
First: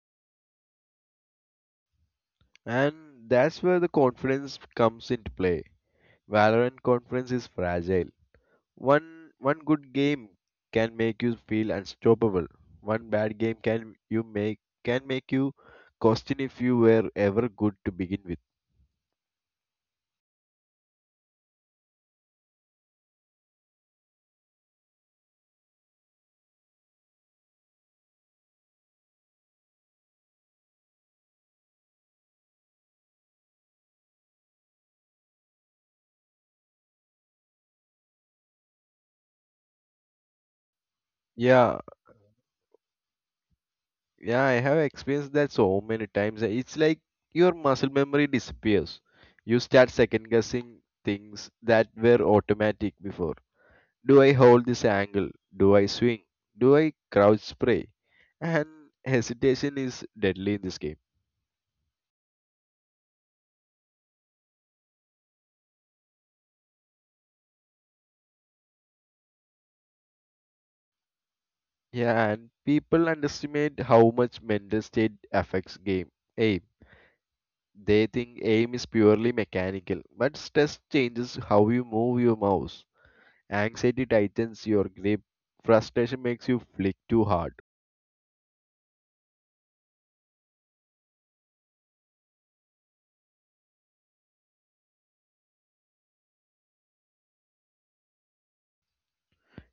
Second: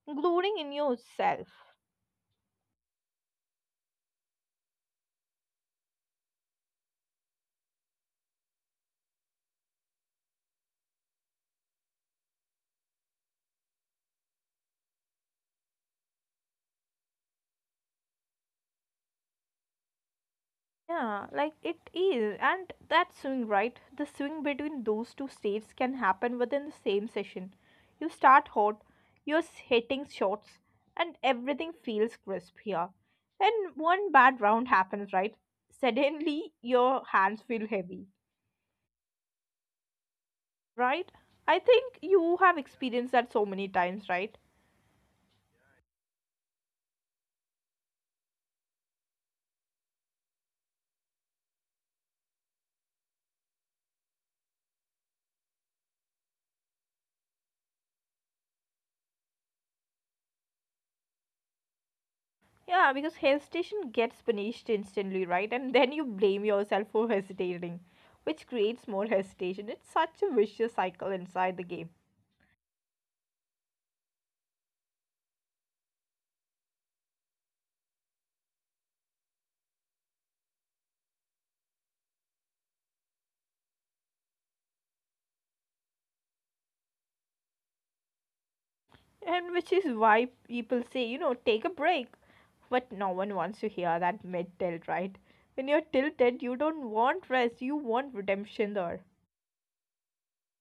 S1: including in yourself.
S2: And that's where the confidence comes into play. Valorant confidence is fragile. One one good game can make you feel unstoppable. One bad game can you make can make you question if you were ever good to begin with.
S1: Yeah, like it is, and that swing, right? The swing between those two states can happen within the same session. You start hot, you're s- hitting shots, and everything feels crisp here. Then one bad round happens, right? Suddenly your hands feel heavy, right? I think
S2: Yeah,
S1: you have experienced that so many times, right?
S2: yeah, I have experienced that so many times. It's like your muscle memory disappears. You start second guessing things that were automatic before. Do I hold this angle? Do I swing? Do I crouch spray? And hesitation is deadly in this game.
S1: Yeah, because hesitation gets punished instantly, right? And then you blame yourself for hesitating, which creates more hesitation. It's such a vicious cycle inside the game.
S2: Yeah, and people underestimate how much mental state affects game aim. They think aim is purely mechanical, but stress changes how you move your mouse. Anxiety tightens your grip. Frustration makes you flick too hard.
S1: And which is why people say, you know, take a break. But no one wants to hear that mid tilt, right? When you're tilted, you don't want rest, you want redemption there.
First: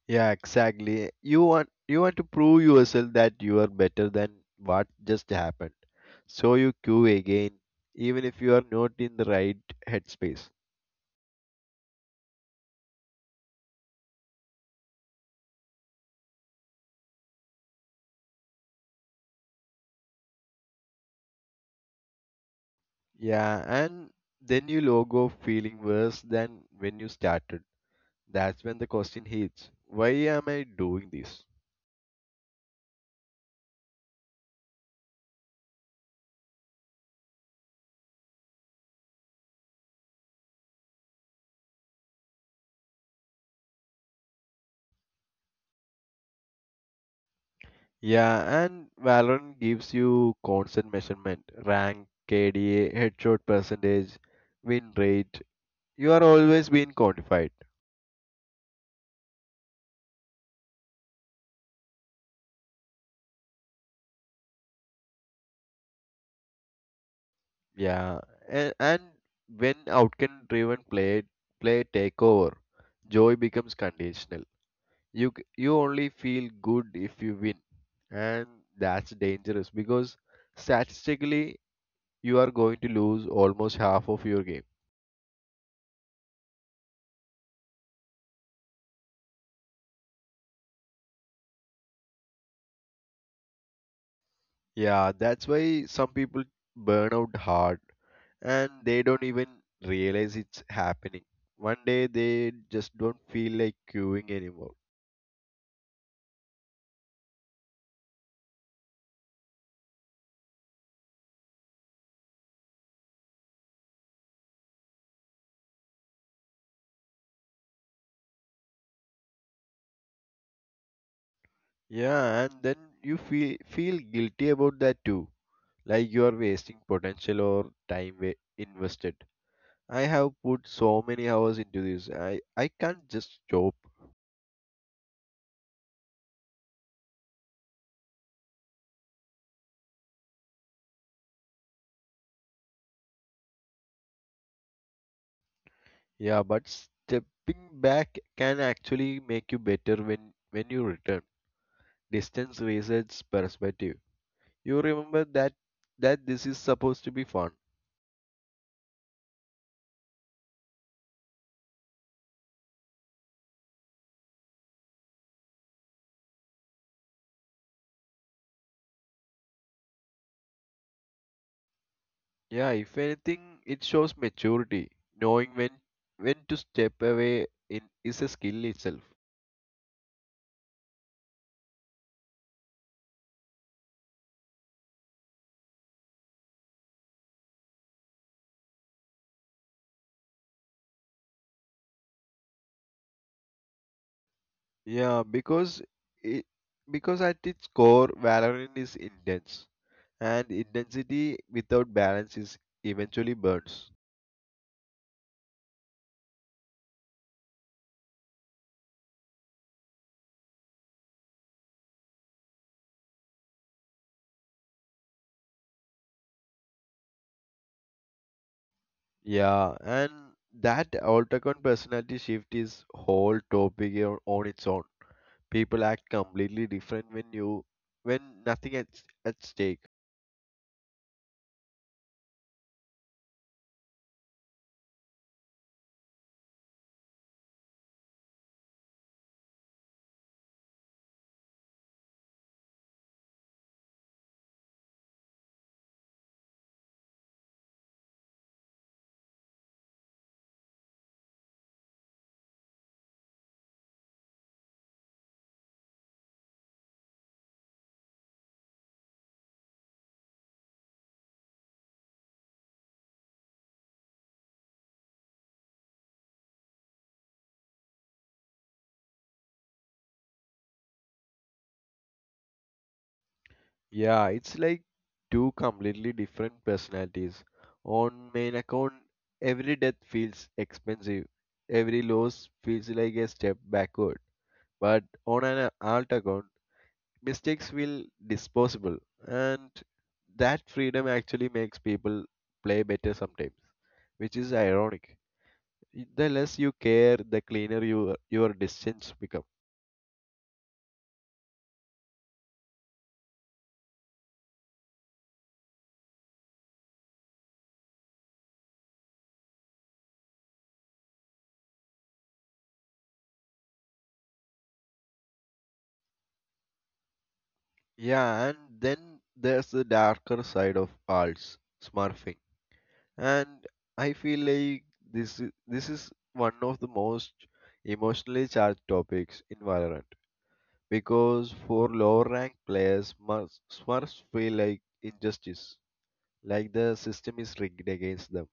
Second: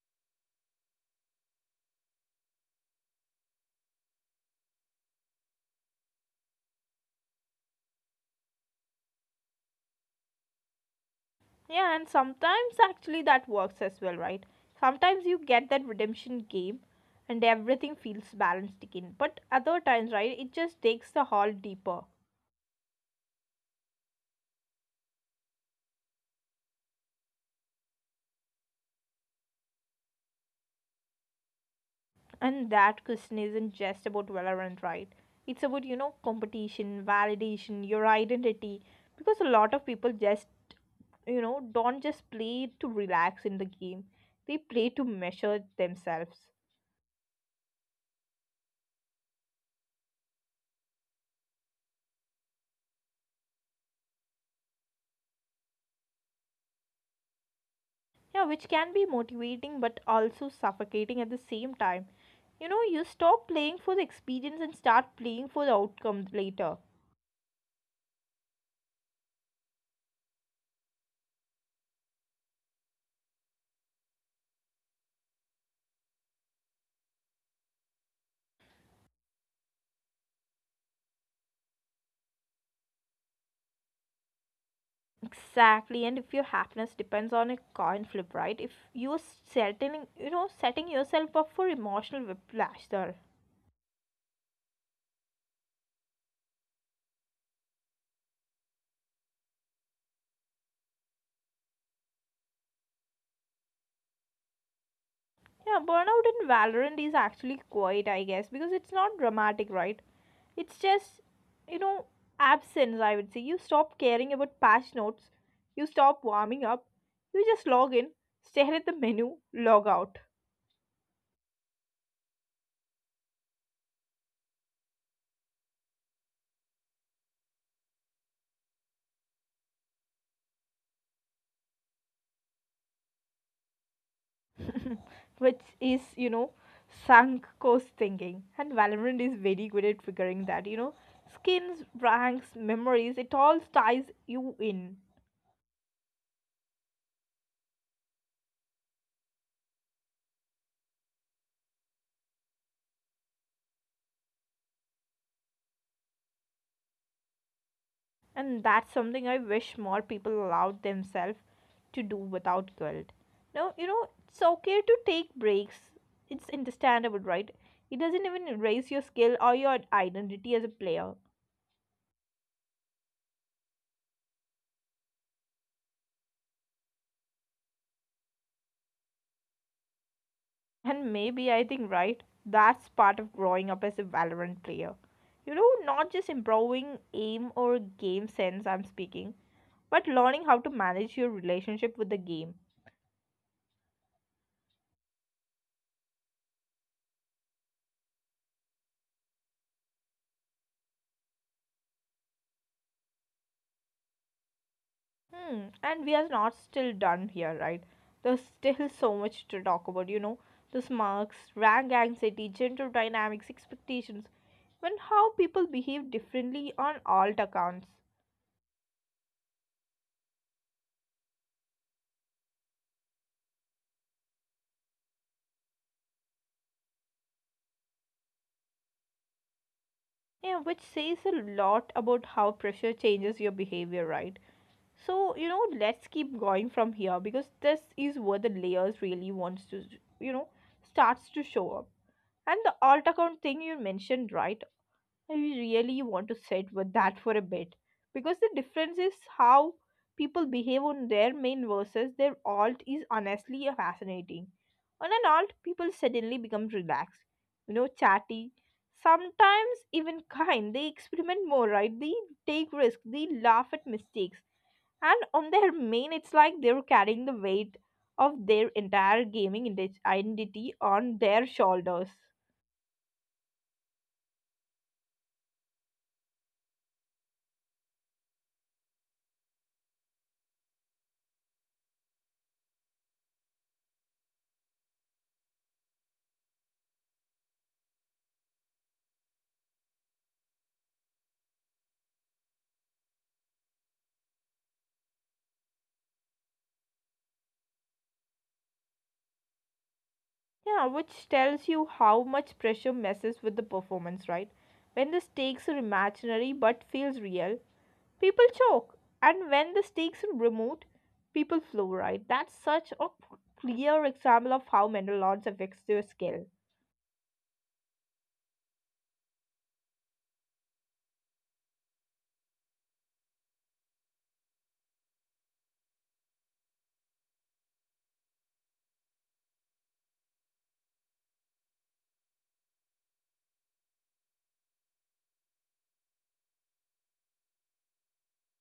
S2: Yeah, exactly. You want you want to prove yourself that you are better than what just happened. So you queue again, even if you are not in the right headspace.
S1: Yeah, and sometimes actually that works as well, right? Sometimes you get that redemption game and everything feels balanced again. But other times, right, it just takes the haul deeper.
S2: Yeah, and then you log off feeling worse than when you started. That's when the question hits. Why am I doing this?
S1: And that question isn't just about Valorant, right? It's about, you know, competition, validation, your identity. Because a lot of people just, you know, don't just play to relax in the game, they play to measure themselves.
S2: Yeah, and Valorant gives you constant measurement: rank, K D A, headshot percentage, win rate. You are always being quantified.
S1: Yeah, which can be motivating but also suffocating at the same time. You know, you stop playing for the experience and start playing for the outcomes later.
S2: Yeah, and and when outcome-driven play play take over, joy becomes conditional. You c- you only feel good if you win, and that's dangerous because statistically you are going to lose almost half of your game.
S1: Exactly, and if your happiness depends on a coin flip, right? If you are setting, you know, setting yourself up for emotional whiplash there.
S2: Yeah, that's why some people burn out hard and they don't even realize it's happening. One day they just don't feel like queuing anymore.
S1: Yeah, burnout in Valorant is actually quiet, I guess, because it's not dramatic, right? It's just, you know, absence, I would say. You stop caring about patch notes, you stop warming up, you just log in, stare at the menu, log out.
S2: Yeah, and then you feel feel guilty about that too, like you are wasting potential or time wa- invested. I have put so many hours into this. I i can't just stop.
S1: (laughs) Which is, you know, sunk cost thinking. And Valorant is very good at figuring that, you know. Skins, ranks, memories, it all ties you in.
S2: Yeah, but stepping back can actually make you better when when you return. Distance resets perspective. You remember that that this is supposed to be fun.
S1: And that's something I wish more people allowed themselves to do without guilt. Now, you know, it's okay to take breaks. It's understandable, right? It doesn't even erase your skill or your identity as a player.
S2: Yeah, if anything, it shows maturity. Knowing when when to step away in is a skill itself.
S1: And maybe I think, right, that's part of growing up as a Valorant player. You know, not just improving aim or game sense, I'm speaking, but learning how to manage your relationship with the game.
S2: Yeah, because it, because at its core, Valorant is intense, and intensity without balance is eventually burns.
S1: Hmm. And we are not still done here, right? There's still so much to talk about, you know. This marks, rank anxiety, gender dynamics, expectations, and how people behave differently on alt accounts.
S2: Yeah, and that Altercon personality shift is whole topic o- on its own. People act completely different when you when nothing at at stake.
S1: Yeah, which says a lot about how pressure changes your behavior, right? So, you know, let's keep going from here because this is where the layers really wants to, you know, starts to show up. And the alt account thing you mentioned, right? I really want to sit with that for a bit because the difference is how people behave on their main versus their alt is honestly fascinating. On an alt, people suddenly become relaxed, you know, chatty, sometimes even (laughs) kind. They experiment more, right? They take risks, they laugh at mistakes. And on their main, it's like they're carrying the weight of their entire gaming ident- identity on their shoulders.
S2: Yeah, it's like two completely different personalities. On main account, every death feels expensive. Every loss feels like a step backward. But on an alt account, mistakes feel disposable. And that freedom actually makes people play better sometimes, which is ironic. The less you care, the cleaner your your distance become.
S1: Yeah, which tells you how much pressure messes with the performance, right? When the stakes are imaginary but feels real, people choke. And when the stakes are remote, people flow, right? That's such a p- clear example of how mental odds affects your skill.
S2: Yeah, and then there's the darker side of alts, smurfing. And I feel like this i- this is one of the most emotionally charged topics in Valorant, because for lower rank players must smurfs feel like injustice, like the system is rigged against them.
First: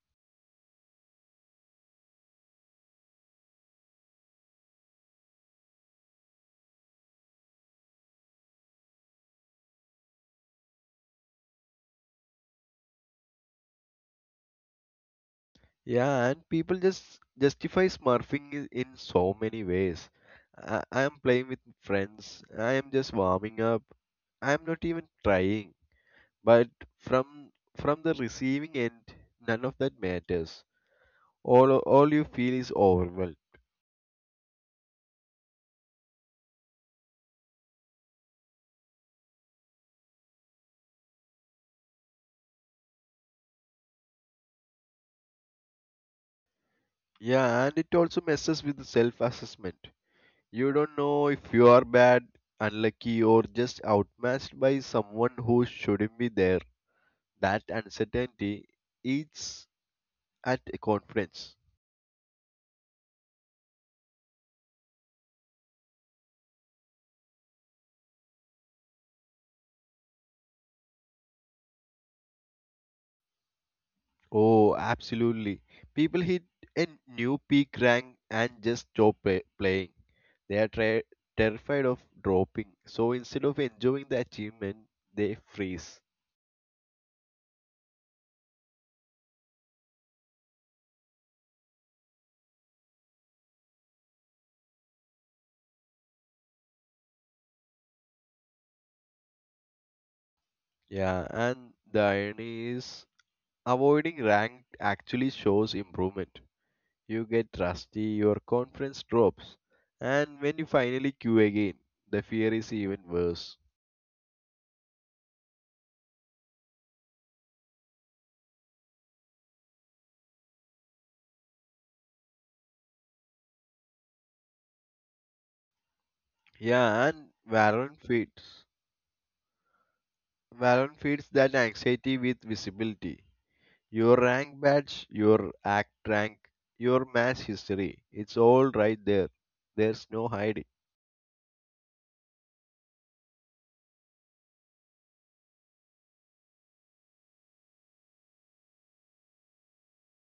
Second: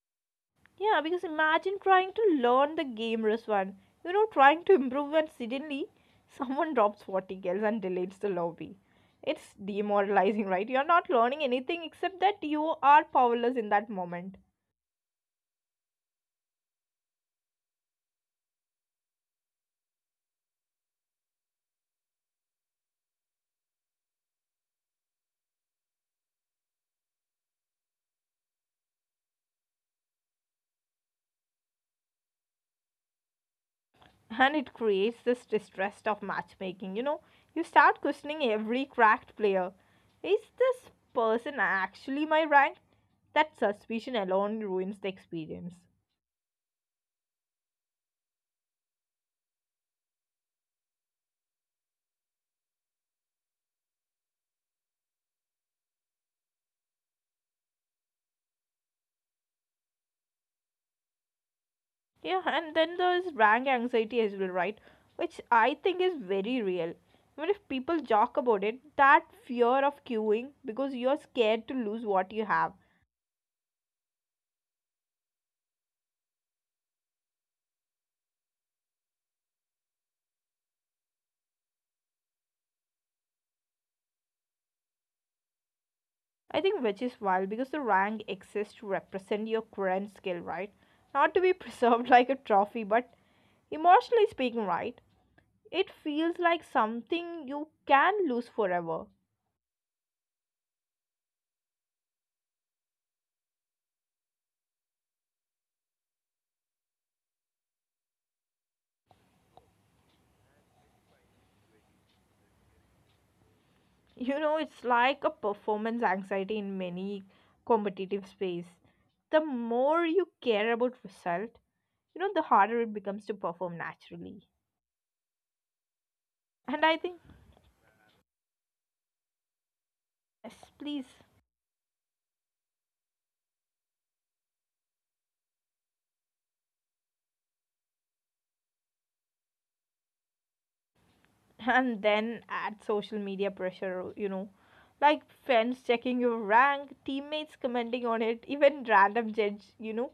S1: Yeah, because imagine trying to learn the game, Rizwan. You know, trying to improve and suddenly someone (laughs) drops forty kills and deletes the lobby. It's demoralizing, right? You're not learning anything except that you are powerless in that moment.
S2: Yeah, and people just justify smurfing i- in so many ways. I, I am playing with friends. I am just warming up. I am not even trying. But from from the receiving end, none of that matters. All all you feel is overwhelmed.
S1: And it creates this distrust of matchmaking. You know, you start questioning every cracked player. Is this person actually my rank? That suspicion alone ruins the experience.
S2: Yeah, and it also messes with the self assessment. You don't know if you are bad, unlucky, or just outmatched by someone who shouldn't be there. That uncertainty eats at a conference.
S1: Yeah, and then there's rank anxiety as well, right? Which I think is very real. Even if people joke about it, that fear of queuing because you're scared to lose what you have.
S2: Oh, absolutely. People hit a new peak rank and just stop pa- playing. They are tra- terrified of dropping. So instead of enjoying the achievement, they freeze.
S1: I think which is wild because the rank exists to represent your current skill, right? Not to be (laughs) preserved like a trophy, but emotionally speaking, right? It feels like something you can lose forever.
S2: Yeah, and the irony is, avoiding rank actually shows improvement. You get rusty, your confidence drops, and when you finally queue again, the fear is even worse.
S1: You know, it's like a performance anxiety in many competitive space. The more you care about result, you know, the harder it becomes to perform naturally. And I
S2: Yeah,
S1: think,
S2: and Valorant feeds.
S1: yes,
S2: Valorant
S1: please.
S2: feeds that anxiety with visibility. Your rank badge, your act rank, your match history. It's all right there. There's no hiding.
S1: And then add social media pressure, you know like friends checking your rank, teammates commenting on it, even random judge, you know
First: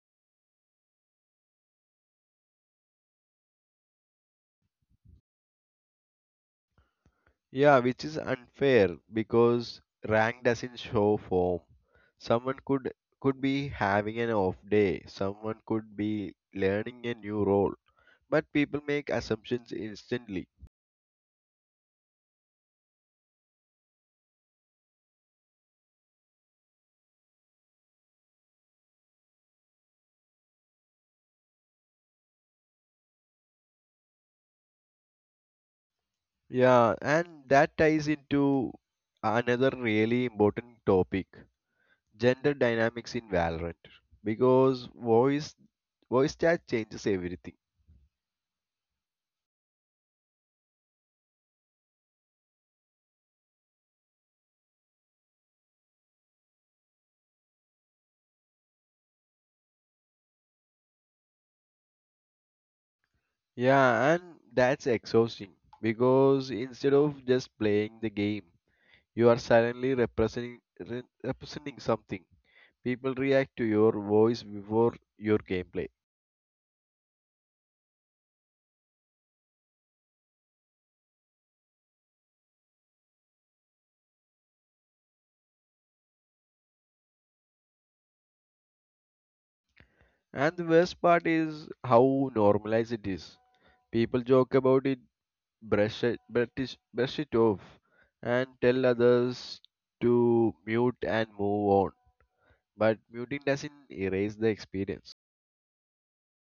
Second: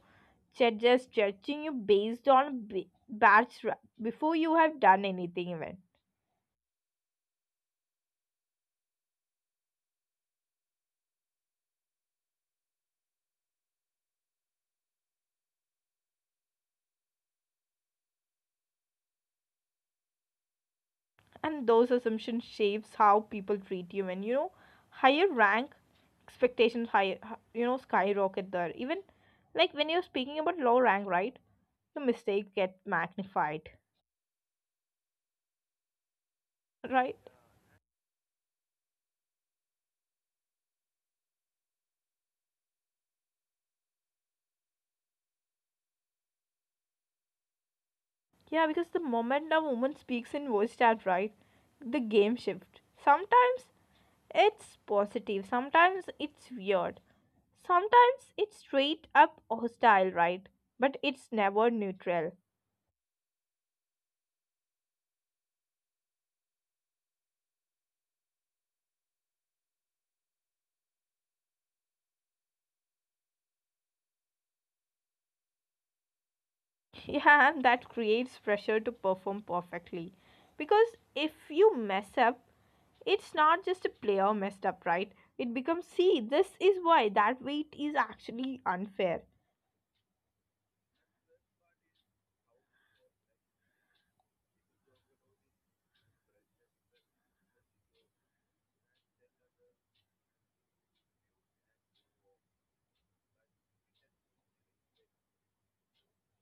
S1: judges judging you based on b- batch ra- before you have done anything even.
S2: Yeah, which is unfair because rank doesn't show form. Someone could could be having an off day, someone could be learning a new role, but people make assumptions instantly.
S1: And those assumptions shapes how people treat you, and you know higher rank expectations higher, you know skyrocket there even, like when you're speaking about low rank, right? The mistake get magnified,
S2: Yeah,
S1: right?
S2: and that ties into another really important topic: gender dynamics in Valorant, because voice voice chat changes everything.
S1: Yeah, because the moment a woman speaks in voice chat, right, the game shift. Sometimes it's positive, sometimes it's weird, sometimes it's straight up hostile, right? But it's never neutral.
S2: Yeah, and that's exhausting, because instead of just playing the game, you are silently representing, re- representing something. People react to your voice before your gameplay.
S1: (laughs) Yeah, and that creates pressure to perform perfectly. Because if you mess up, it's not just a player messed up, right? It becomes, see, this is why that weight is actually unfair.
S2: And the worst part is how normalized it is. People joke about it, brush it, brush brush it off, and tell others to mute and move on. But muting doesn't erase the experience.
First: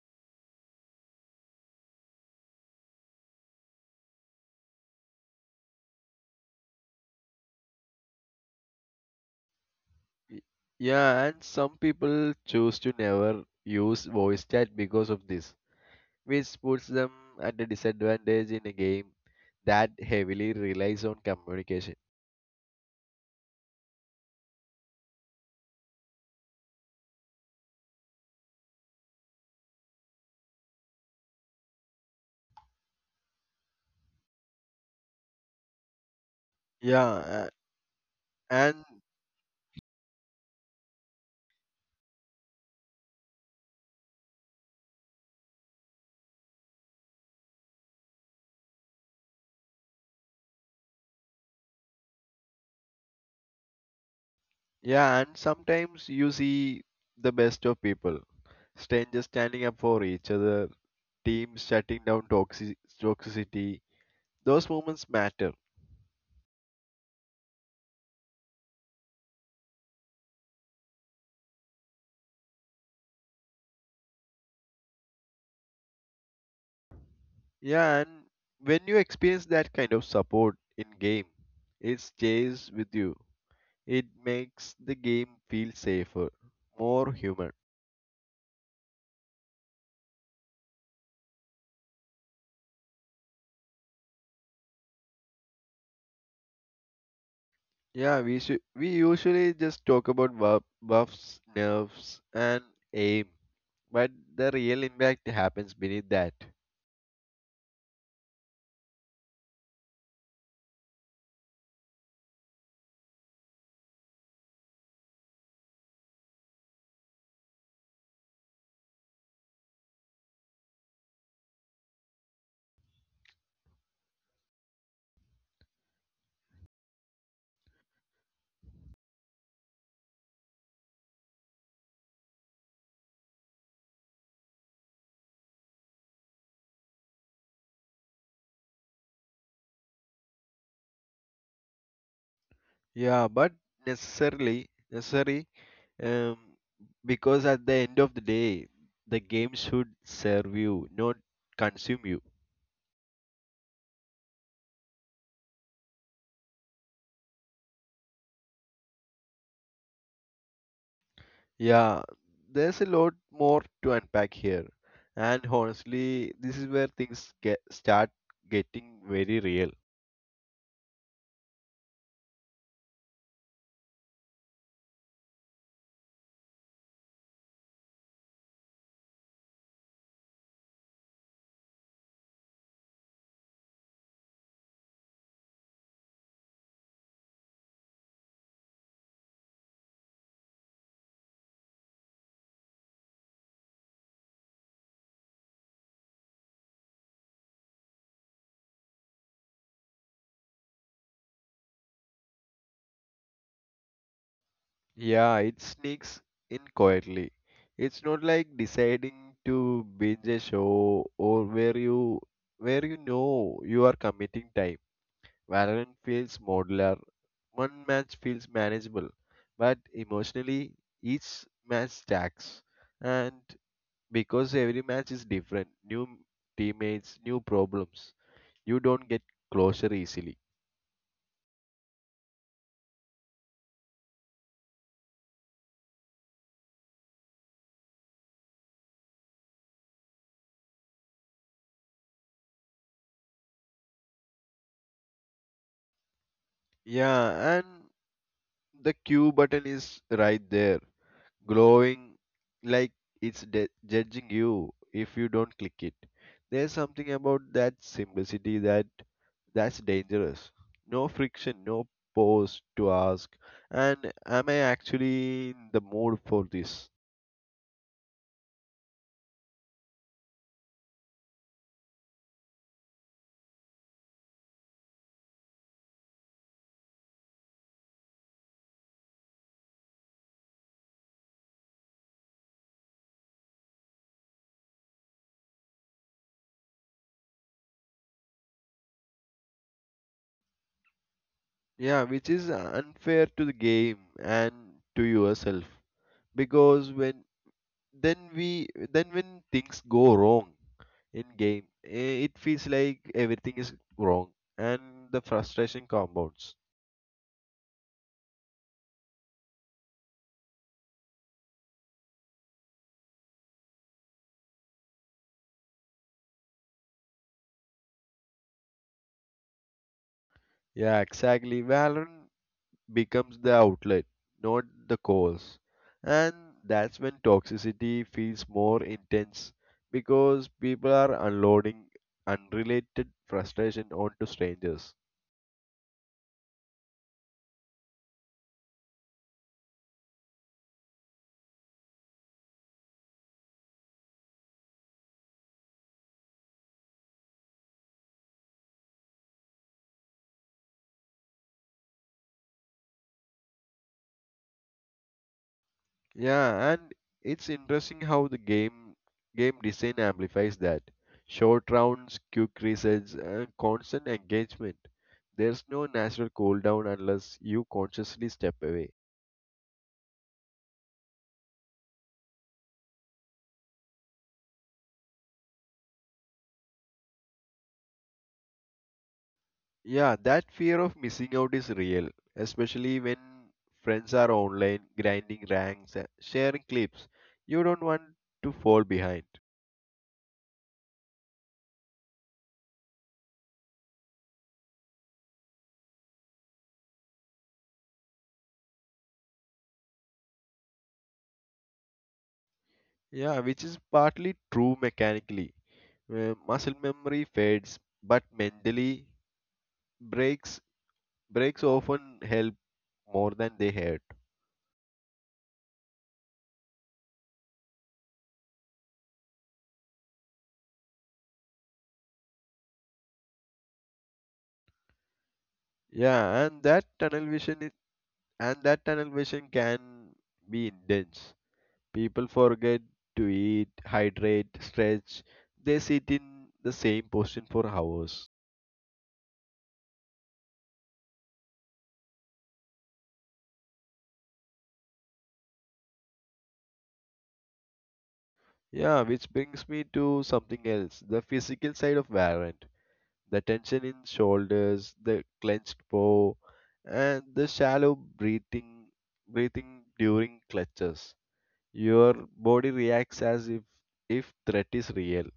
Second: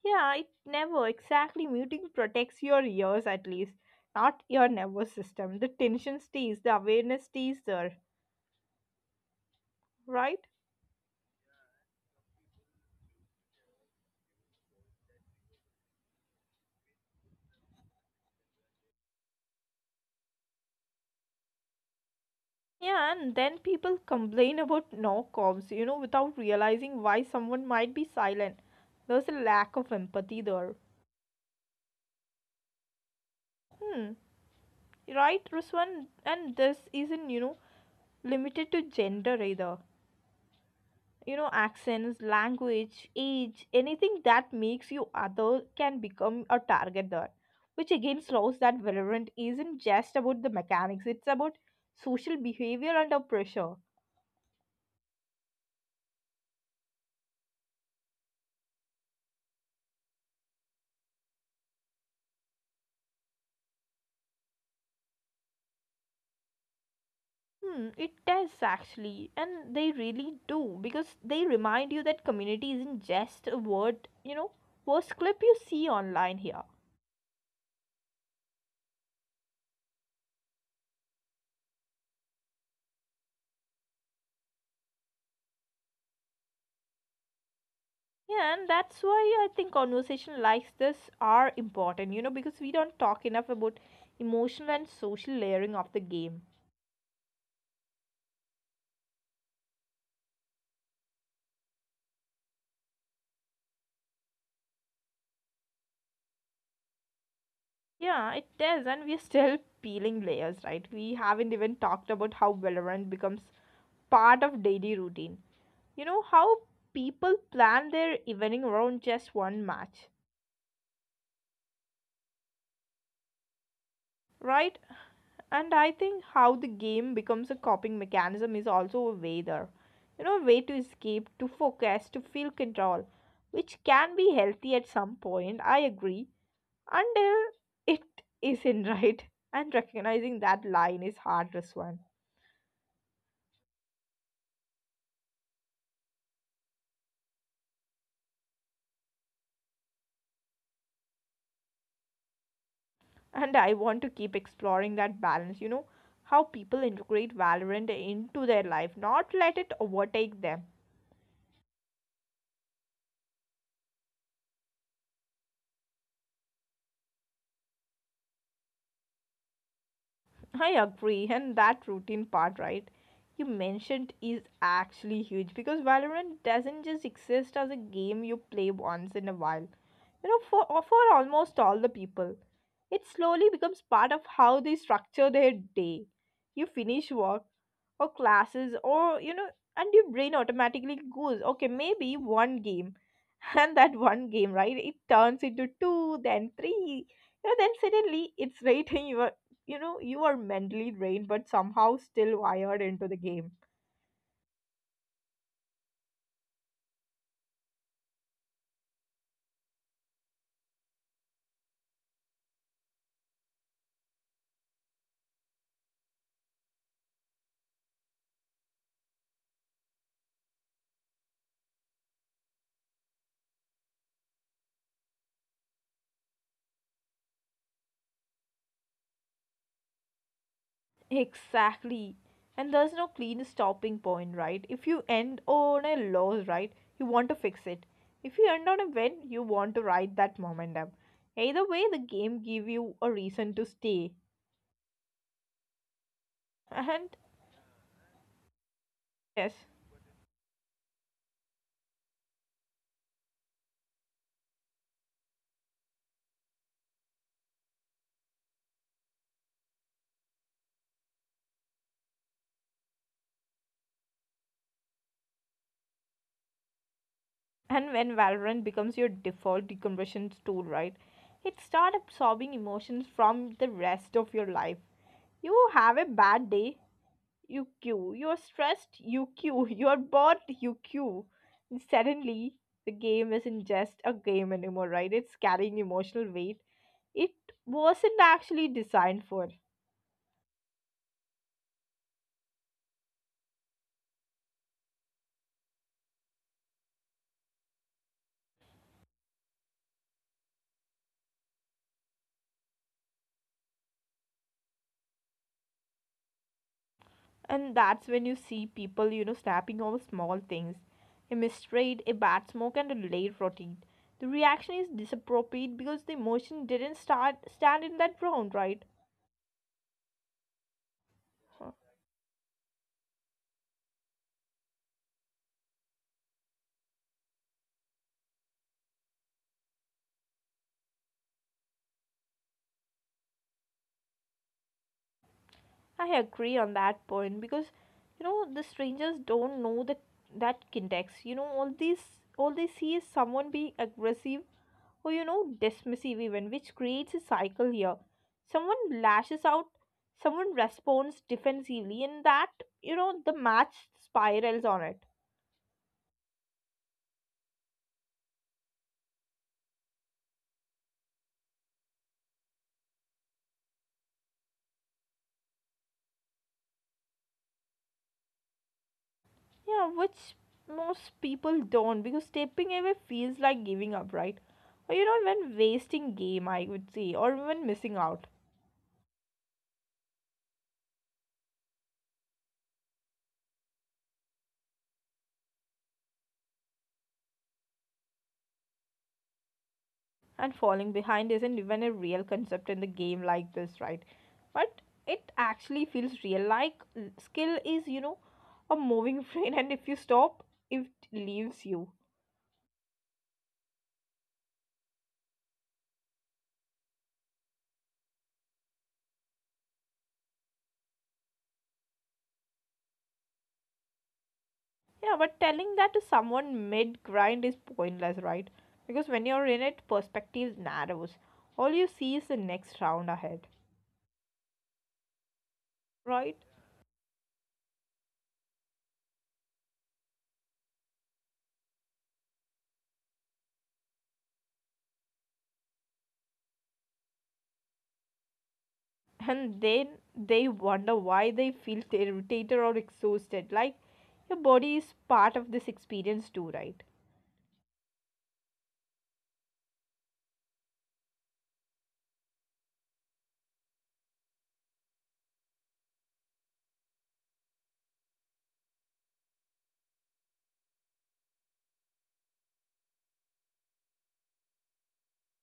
S1: Yeah, it never exactly. Muting protects your ears at least, not your nervous system. The tension stays, the awareness stays there, right?
S2: Y- Yeah, and some people choose to never use voice chat because of this, which puts them at a disadvantage in a game that heavily relies on communication.
S1: Yeah, and then people complain about no comms, you know, without realizing why someone might be silent. There's a lack of empathy there. Hmm, right, Ruswan? And this isn't, you
S2: Yeah, a-
S1: know, limited to
S2: and
S1: gender either. You know accents, language, age, anything that makes you other can become a target there, which again slows that Valorant isn't just about the mechanics, it's about social behavior under pressure.
S2: yeah, and sometimes you see the best of people: strangers standing up for each other, teams shutting down toxic toxicity. Those moments matter.
S1: Hmm it does actually, and they really do because they remind you that community isn't just a word, you know post clip you see online here.
S2: Yeah, and when you experience that kind of support in game, it stays with you. It makes the game feel safer, more human.
S1: Yeah, and that's why I think conversation like this are important, you know, because we don't talk enough about emotional and social layering of the game.
S2: Yeah, we should we usually just talk about buff, buffs, nerfs, and aim, but the real impact happens beneath that.
S1: Yeah, it does, and we're still peeling layers, right? We haven't even talked about how Valorant becomes part of daily routine. You know, how people plan their evening around just one match. Right? And I think how the game becomes a coping mechanism is also a way there. You know, a way to escape, to focus, to feel control, which can be healthy at some point, I agree, until it isn't (laughs) right. And recognizing that line is hardest one.
S2: Yeah, but necessarily necessary um, because at the end of the day, the game should serve you, not consume you.
S1: And I want to keep exploring that balance, you know, how people integrate Valorant into their life, not let it overtake them.
S2: Yeah, there's a lot more to unpack here, and honestly, this is where things get start getting very real.
S1: I agree, and that routine part, right? You mentioned is actually huge because Valorant doesn't just exist as a game you play once in a while. You know, for uh, for almost all the people, it slowly becomes part of how they structure their day. You finish work or classes, or you know, and your brain automatically goes, okay, maybe one game, (laughs) and that one game, right? It turns into two, then three, you know, then suddenly it's (laughs) rating you. You know You are mentally drained but somehow still wired into the game.
S2: Yeah, it sneaks in quietly. It's not like deciding to binge a show, or where you where you know you are committing time. Valorant feels modular. One match feels manageable, but emotionally each match stacks. And because every match is different, new teammates, new problems, you don't get closure easily.
S1: Exactly, and there's no clean stopping point, right? If you end on a loss, right, you want to fix it. If you end on a win, you want to ride that momentum. Either way, the game give you a reason to stay. And
S2: Yeah, and the Q
S1: yes.
S2: button is right there, glowing like it's de- judging you if you don't click it. There's something about that simplicity that that's dangerous. No friction, no pause to ask, and am I actually in the mood for this?
S1: And when Valorant becomes your default decompression tool, right, it start absorbing emotions from the rest of your life. You have a bad day. You queue. You're stressed. You queue. (laughs) You're bored. You queue. And suddenly, the game isn't just a game anymore, right? It's carrying emotional weight. It wasn't actually designed for.
S2: Yeah, which is unfair to the game and to yourself, because when then we then when things go wrong in game, eh, it feels like everything is wrong, and the frustration compounds.
S1: And that's when you see people, you know, snapping over small things. A mistrade, a bad smoke, and a late routine. The reaction is disappropriate because the emotion didn't start stand in that round, right?
S2: Yeah,
S1: Huh.
S2: exactly. Valorant becomes the outlet, not the cause. And that's when toxicity feels more intense, because people are unloading unrelated frustration onto strangers.
S1: I agree on that point because you know the strangers don't know that that context. You know all these all they see is someone being aggressive or you know dismissive even, which creates a cycle here. Someone lashes out, someone responds defensively, and that you know the match spirals on it.
S2: Yeah, and it's interesting how the game game design amplifies that. Short rounds, quick resets, and constant engagement. There's no natural cooldown unless you consciously step away.
S1: Yeah, which most people don't because stepping away feels like giving up, right? Or you know even wasting game, I would say, or even missing out.
S2: Yeah, that fear of missing out is real, especially when friends are online, grinding ranks, uh, sharing clips. You don't want to fall behind.
S1: And falling behind isn't even a real concept in the game like this, right? But it actually feels real, like skill is, you know a moving (laughs) train, and if you stop, it leaves you.
S2: Yeah, which is partly true mechanically. Uh, muscle memory fades, but mentally breaks breaks often help more than they hurt.
S1: Yeah, but telling that to someone mid grind is pointless, right? Because when you're in it, perspective narrows. All you see is the next round ahead. Right?
S2: Yeah, and that tunnel vision is, and that tunnel vision can be intense. People forget to eat, hydrate, stretch. They sit in the same position for hours.
S1: And then they wonder why they feel irritated or exhausted, like your body is part of this experience too, right?
S2: Yeah, which brings me to something else: the physical side of Valorant. The tension in shoulders, the clenched paw, and the shallow breathing, breathing during clutches. Your body reacts as if, if threat is real.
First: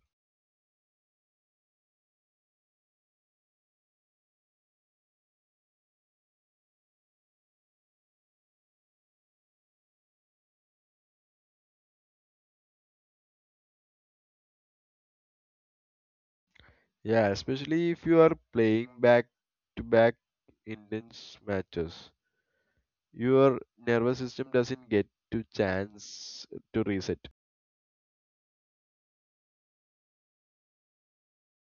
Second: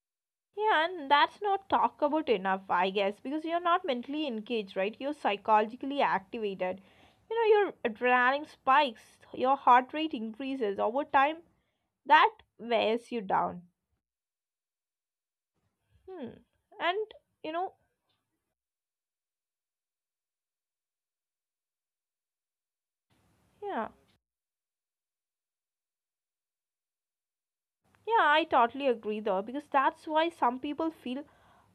S1: Yeah, and that's not talk about enough, I guess, because you're not mentally engaged, right? You're psychologically activated. You know, your adrenaline spikes, your heart rate increases over time. That wears you down. Hmm. And you
S2: Yeah,
S1: know,
S2: especially if you are playing back to back intense matches. Your
S1: yeah,
S2: nervous system doesn't get to chance to reset.
S1: yeah, I totally agree though, because that's why some people feel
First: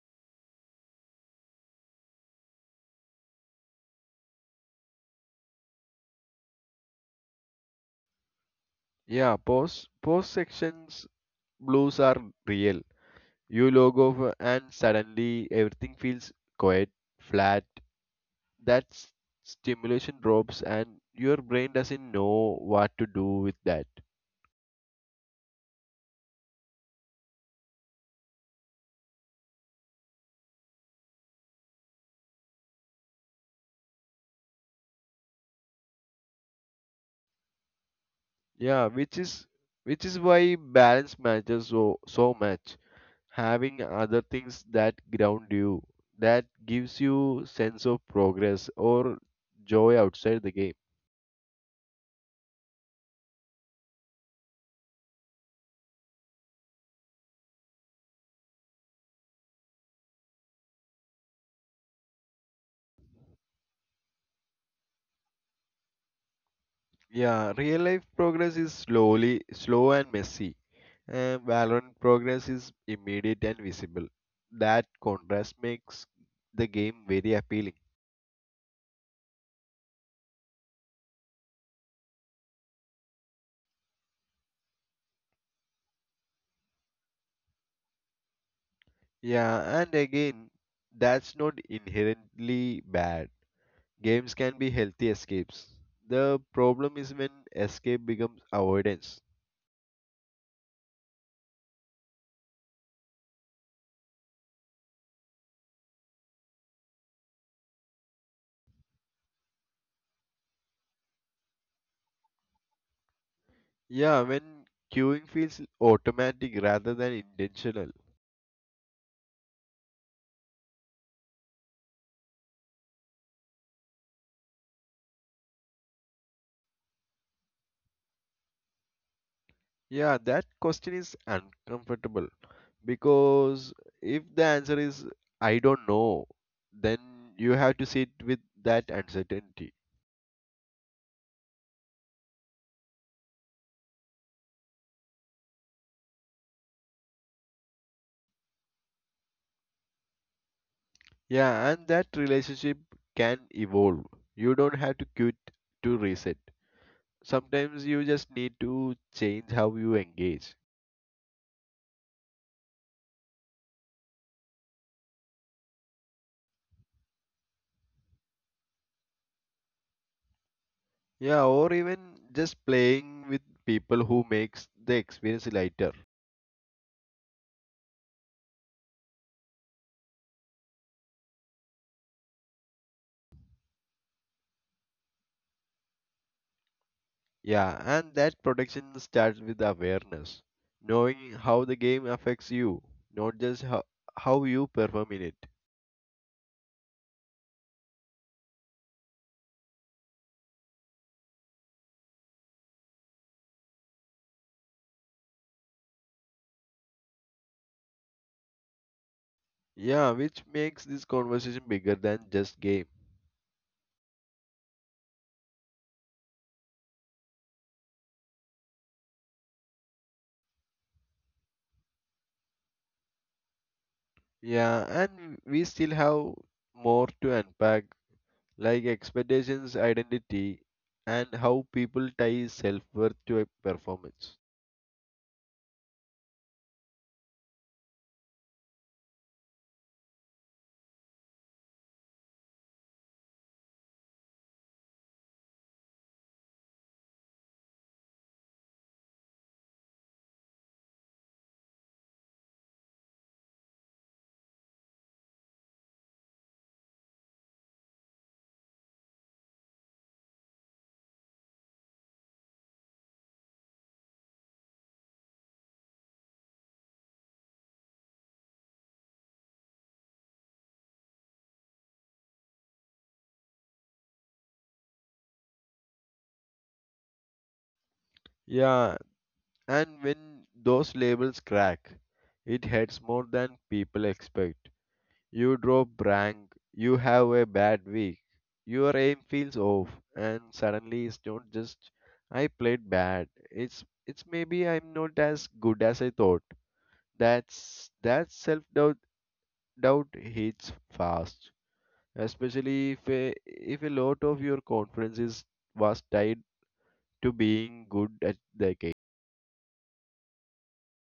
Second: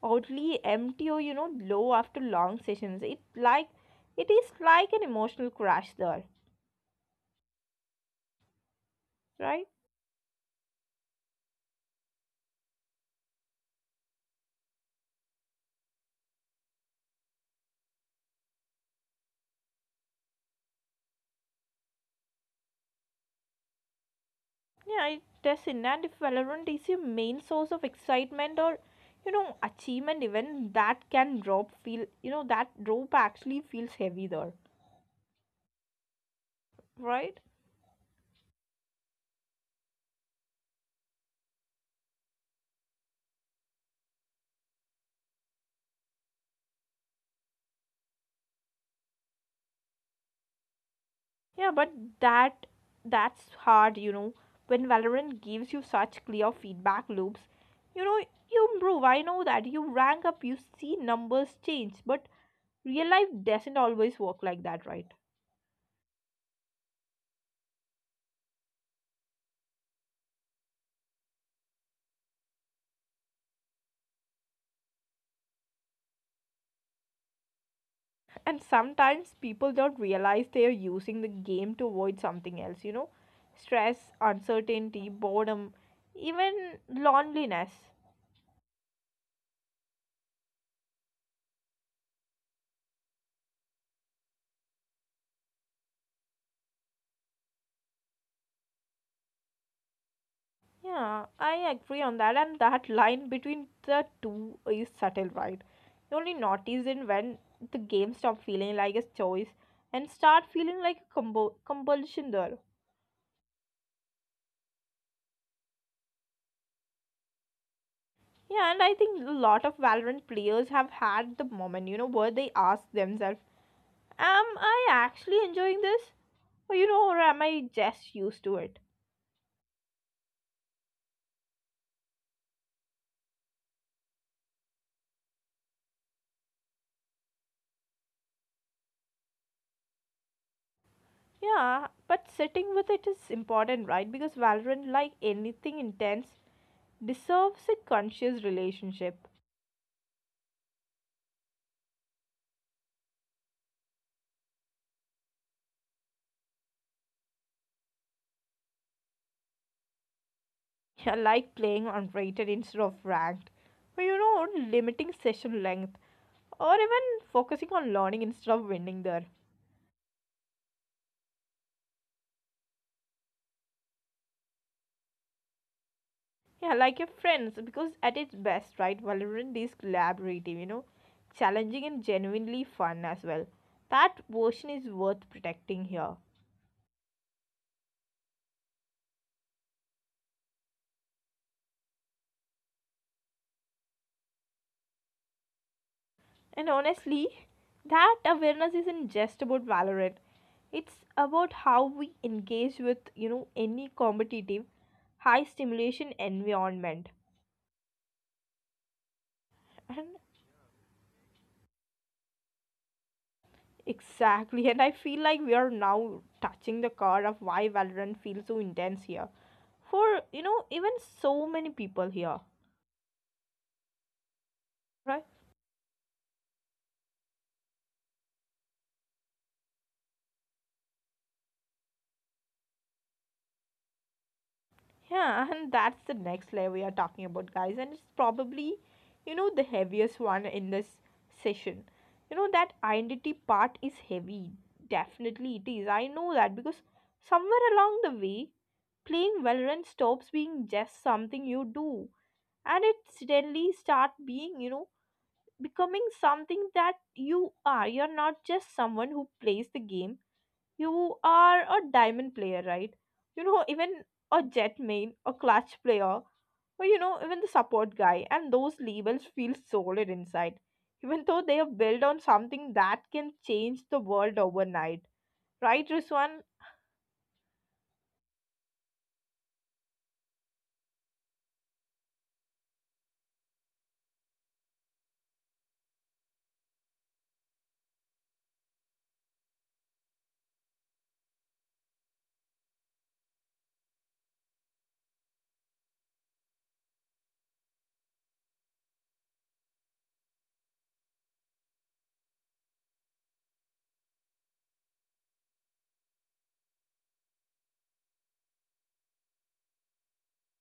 S1: oddly empty or you know low after long sessions. It like it is like an emotional crash there,
S2: Yeah,
S1: right?
S2: post post sections blues are real. You log off and suddenly everything feels quiet, flat. That s- stimulation drops and your brain doesn't know what to do with that.
S1: Yeah, it does in and if Valorant is your main source of excitement or you know achievement even that can drop feel, you know that drop actually feels heavy there, right?
S2: Yeah, which is which is why balance matters so so much, having other things that ground you, that gives you sense of progress or joy outside the game.
S1: Yeah, but that that's hard, you know when Valorant gives you such clear feedback loops, you know you improve I know that you rank up you see numbers change but real life doesn't always work like that, right?
S2: Yeah, real life progress is slowly slow and messy, and Valorant progress is immediate and visible. That contrast makes the game very appealing.
S1: And sometimes people don't realize they are using the game to avoid something else, you know stress, uncertainty, boredom, even loneliness.
S2: Yeah, and again, that's not inherently bad. Games can be healthy escapes. The problem is when escape becomes avoidance.
S1: Yeah, I agree on that, and that line between the two is subtle, right? You only notice it when the game stop feeling like a choice and start feeling like a combo- compulsion there.
S2: Yeah, when queuing feels automatic rather than intentional.
S1: Yeah, and I think a lot of Valorant players have had the moment, you know, where they ask themselves, am I actually enjoying this? Or, you know, or am I just used to it?
S2: Yeah, that question is uncomfortable, because if the answer is I don't know, then you have to sit with that uncertainty.
S1: Yeah, but sitting with it is important, right? Because Valorant, like anything intense, deserves a conscious relationship. (laughs)
S2: Yeah, and that relationship can evolve. You don't have to quit to reset. Sometimes you just need to change how you engage.
S1: Yeah, like playing on rated instead of ranked, or, you know, limiting session length, or even focusing on learning instead of winning there.
S2: Yeah, or even just playing with people who makes the experience lighter.
S1: Yeah, like your friends, because at its best, right, Valorant is collaborative, you know, challenging and genuinely fun as well. That version is worth protecting here.
S2: Yeah, and that protection starts with awareness, knowing how the game affects you, not just how, how you perform in it.
S1: And honestly, that awareness isn't just about Valorant. It's about how we engage with, you know, any competitive, high stimulation environment.
S2: Yeah,
S1: And
S2: which makes this conversation bigger than just game.
S1: exactly, and I feel like we are now touching the core of why Valorant feels so intense here. For you know, even so many people here,
S2: Yeah,
S1: right?
S2: and we still have more to unpack, like expectations, identity, and how people tie self-worth to a performance.
S1: Yeah, (laughs) and that's the next layer we are talking about, guys, and it's probably you know the heaviest one in this session. You know, that identity part is heavy, definitely it is. I know that because somewhere along the way, playing Valorant stops being just something you do and it suddenly start being you know becoming something that you are. You're not just someone who plays the game. You are a diamond player, right? You know, even a jet main, a clutch player, or you know, even the support guy. And those labels feel solid inside, even though they are built on something that can change the world overnight, right, Ruswan?
S2: Yeah, and when those labels crack, it hurts more than people expect. You drop rank, you have a bad week, your aim feels off, and suddenly it's not just I played bad. It's it's maybe I'm not as good as I thought. That's that self doubt doubt hits fast, especially if a, if a lot of your confidence is was tied to being good at the game.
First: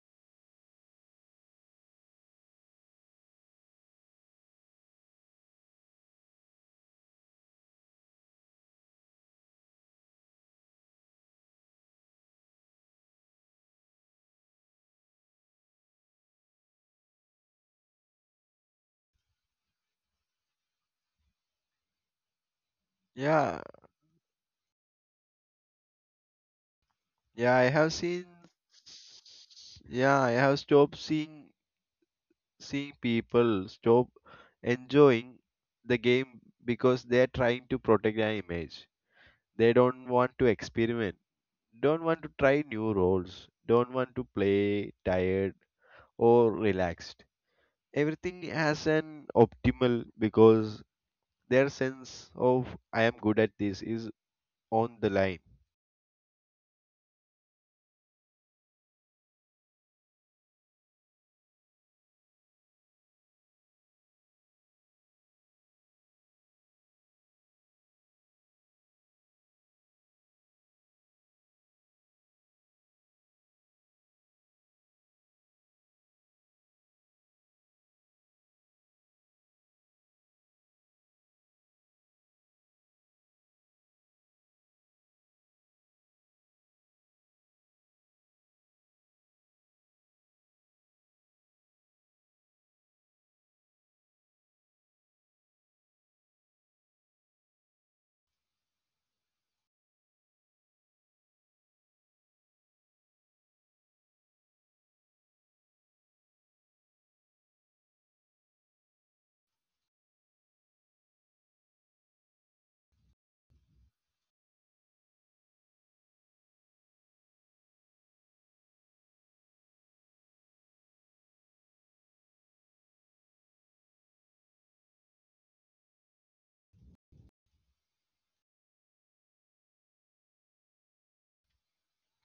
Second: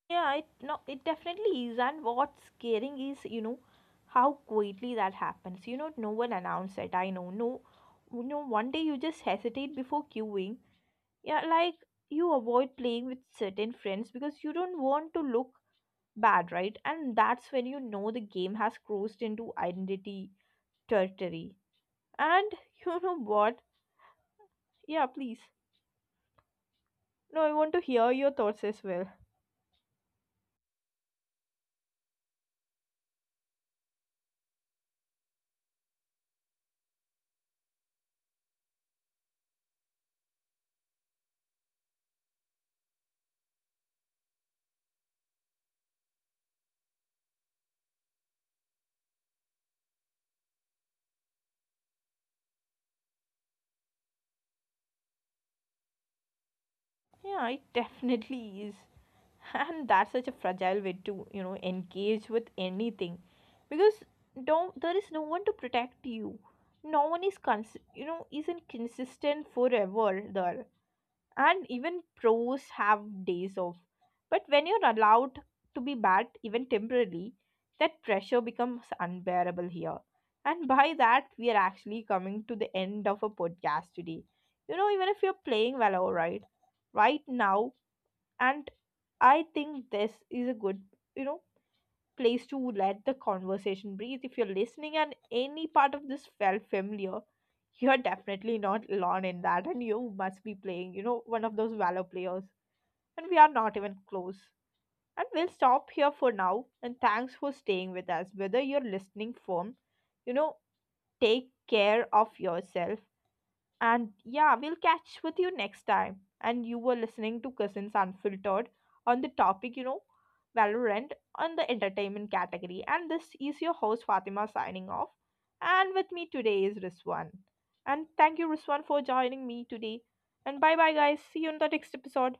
S1: Yeah, it no, it definitely is. And what's scaring is, you know, how quietly that happens. You know, no one announced it. I know. No, you know, one day you just hesitate before queuing. Yeah, like you avoid playing with certain friends because you don't want to look bad, right? And that's when you know the game has crossed into identity territory. And (laughs) you know what?
S2: Yeah,
S1: Yeah, please. No, I want
S2: yeah,
S1: to
S2: I
S1: hear
S2: have
S1: your
S2: seen.
S1: thoughts as well.
S2: Yeah, I have stopped seeing see people stop enjoying the game because they're trying to protect their image. They don't want to experiment, don't want to try new roles, don't want to play tired or relaxed. Everything has an optimal because their sense of I am good at this is on the line.
S1: Yeah, it definitely is. And that's such a fragile way to, you know, engage with anything. Because don't there is no one to protect you. No one is cons you know, isn't consistent forever there. And even pros have days off but when you're allowed to be bad even temporarily, that pressure becomes unbearable here. And by that we are actually coming to the end of a podcast today, you know even if you're playing Valor right right now, and I think this is a good, you know place to let the conversation breathe. If you're listening and any part of this felt familiar, you're definitely not alone in that, and you must be playing, you know, one of those Valor players. And we are not even close. And we'll stop here for now. And thanks for staying with us. Whether you're listening from, you know, take care of yourself and yeah, we'll catch with you next time. And you were listening to Cousins Unfiltered on the topic, you know, Valorant on the entertainment category. And this is your host Fatima signing off. And with me today is Riswan. And thank you, Riswan, for joining me today. And bye bye, guys. See you in the next episode.